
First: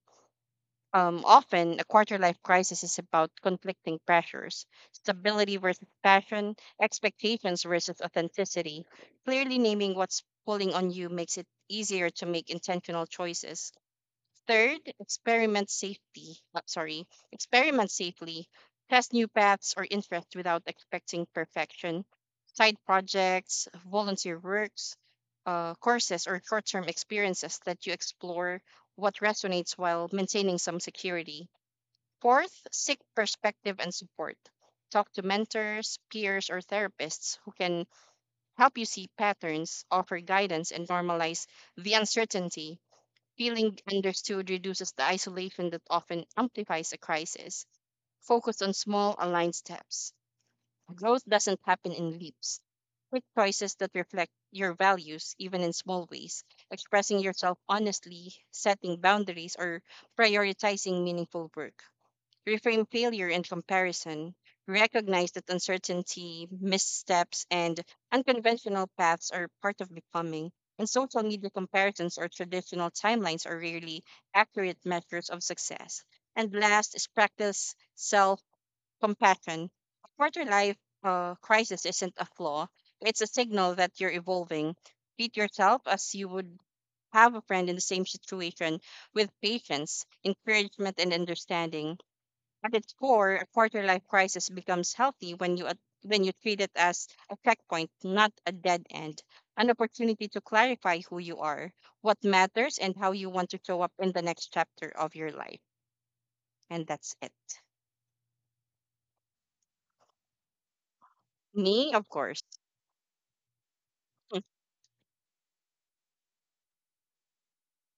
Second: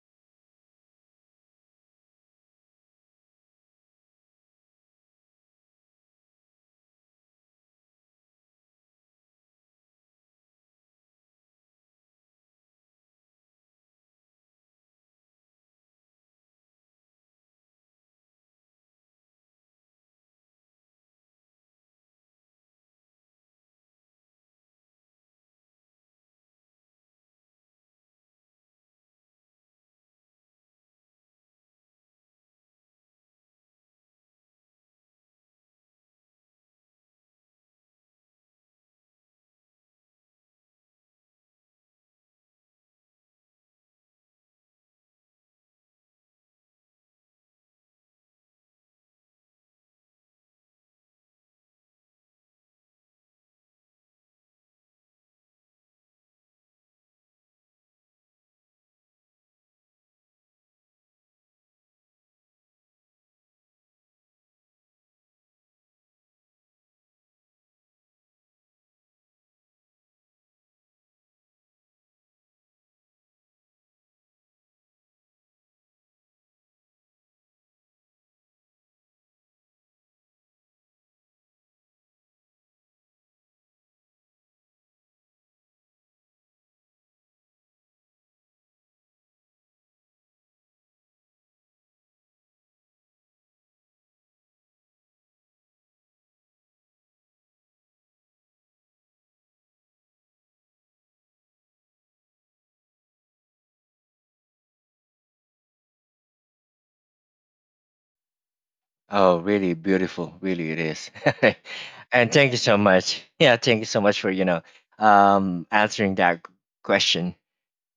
Speaker 2: um, often, a quarter life crisis is about conflicting pressures, stability versus passion, expectations versus authenticity. Clearly naming what's pulling on you makes it easier to make intentional choices. Third, experiment safety. Sorry, experiment safely. Test new paths or interests without expecting perfection. Side projects, volunteer works, courses, or short term experiences that you explore what resonates while maintaining some security. Fourth, seek perspective and support. Talk to mentors, peers, or therapists who can help you see patterns, offer guidance, and normalize the uncertainty. Feeling understood reduces the isolation that often amplifies a crisis. Focus on small, aligned steps. Growth doesn't happen in leaps. Quick choices that reflect your values, even in small ways, expressing yourself honestly, setting boundaries, or prioritizing meaningful work reframe failure and comparison. Recognize that uncertainty, missteps, and unconventional paths are part of becoming, and social media comparisons or traditional timelines are rarely accurate measures of success. And last is practice self compassion. A quarter life crisis isn't a flaw, it's a signal that you're evolving. Treat yourself as you would have a friend in the same situation with patience, encouragement, and understanding. At its core, a quarter life crisis becomes healthy when you treat it as a checkpoint, not a dead end, an opportunity to clarify who you are, what matters, and how you want to show up in the next chapter of your life. And that's it.
Speaker 1: Oh, really beautiful, really it is.
Speaker 2: Me, of
Speaker 1: And
Speaker 2: course.
Speaker 1: thank you so much. Yeah, thank you so much for answering that question.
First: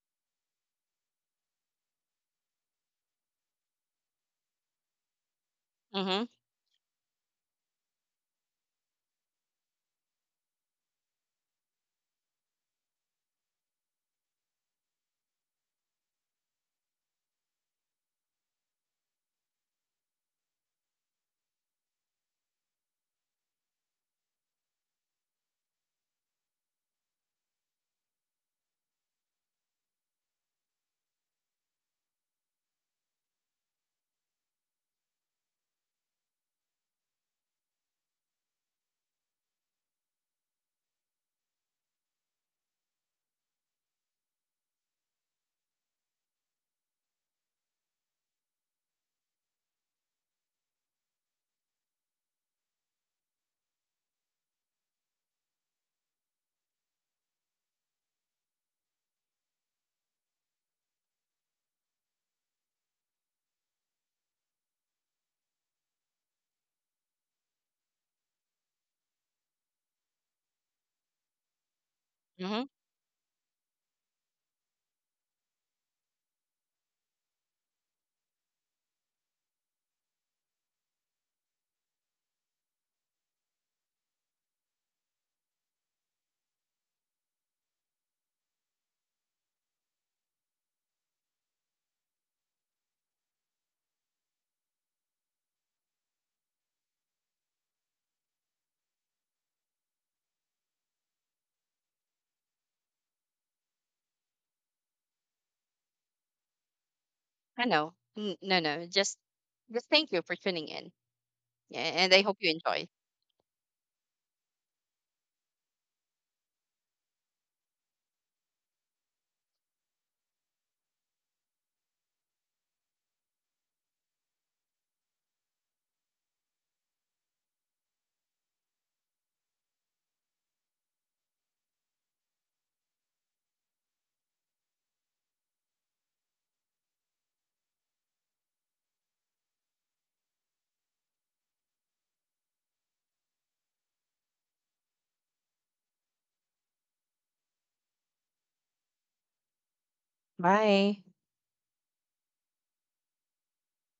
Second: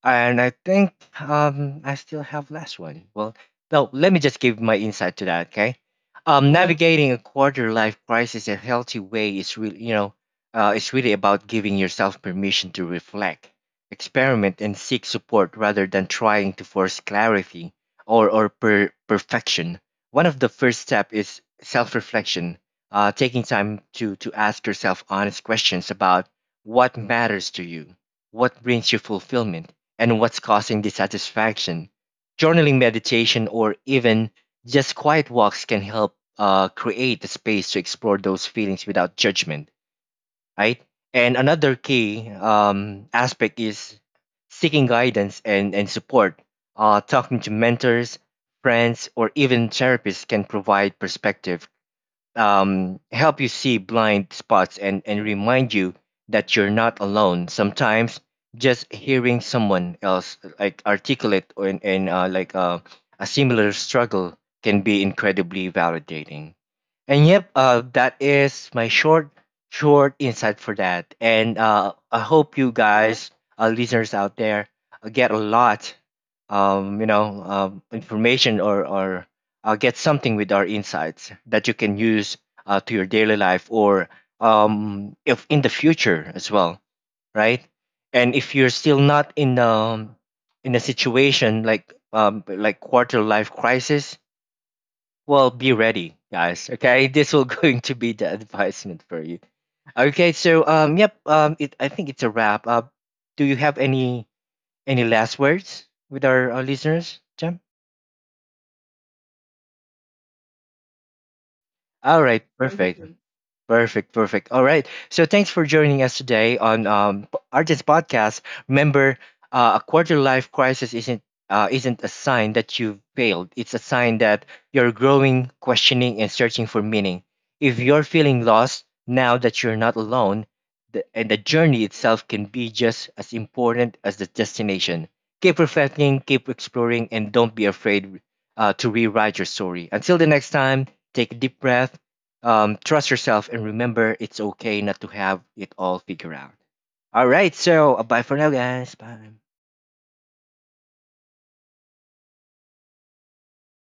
Speaker 1: And I think I still have last one. Well, no, let me just give my insight to that. Okay,
Speaker 2: Mm-hmm.
Speaker 1: mm-hmm. Navigating a quarter life crisis a healthy way is really, you know, it's really about giving yourself permission to reflect, experiment, and seek support rather than trying to force clarity perfection. One of the first step is self-reflection, taking time to ask yourself honest questions about what matters to you, what brings you fulfillment and what's causing dissatisfaction. Journaling, meditation, or even just quiet walks can help create the space to explore those feelings without judgment, right? And another key aspect is seeking guidance and support. Talking to mentors, friends, or even therapists can provide perspective, help you see blind spots and remind you that you're not alone. Sometimes just hearing someone else like articulate or in a similar struggle can be incredibly validating. And yep, that is my short, short insight for that. And I hope
Speaker 2: Mm-hmm.
Speaker 1: you guys, listeners out there, get a lot, information or get something with our insights that you can use to your daily life or if in the future as well, right? And if you're still not in a situation like quarter life crisis, well, be ready, guys. Okay, this will going to be the advisement for you. Okay, so yep, it I think it's a wrap. Do you have any last words with our listeners, Jam?
Speaker 2: I know. No, no. Just, thank you for tuning in. Yeah, and
Speaker 1: All
Speaker 2: I hope
Speaker 1: right,
Speaker 2: you enjoy.
Speaker 1: perfect. Perfect, perfect. All right. So thanks for joining us today on P- Artist Podcast. Remember, a quarter life crisis isn't a sign that you've failed. It's a sign that you're growing, questioning, and searching for meaning. If you're feeling lost now that you're not alone, and the journey itself can be just as important as the destination. Keep reflecting, keep exploring, and don't be afraid to rewrite your story. Until the next time, take a deep breath, trust yourself and remember it's okay not to have it all figured out. All right, so bye for now, guys. Bye.
Speaker 2: Bye.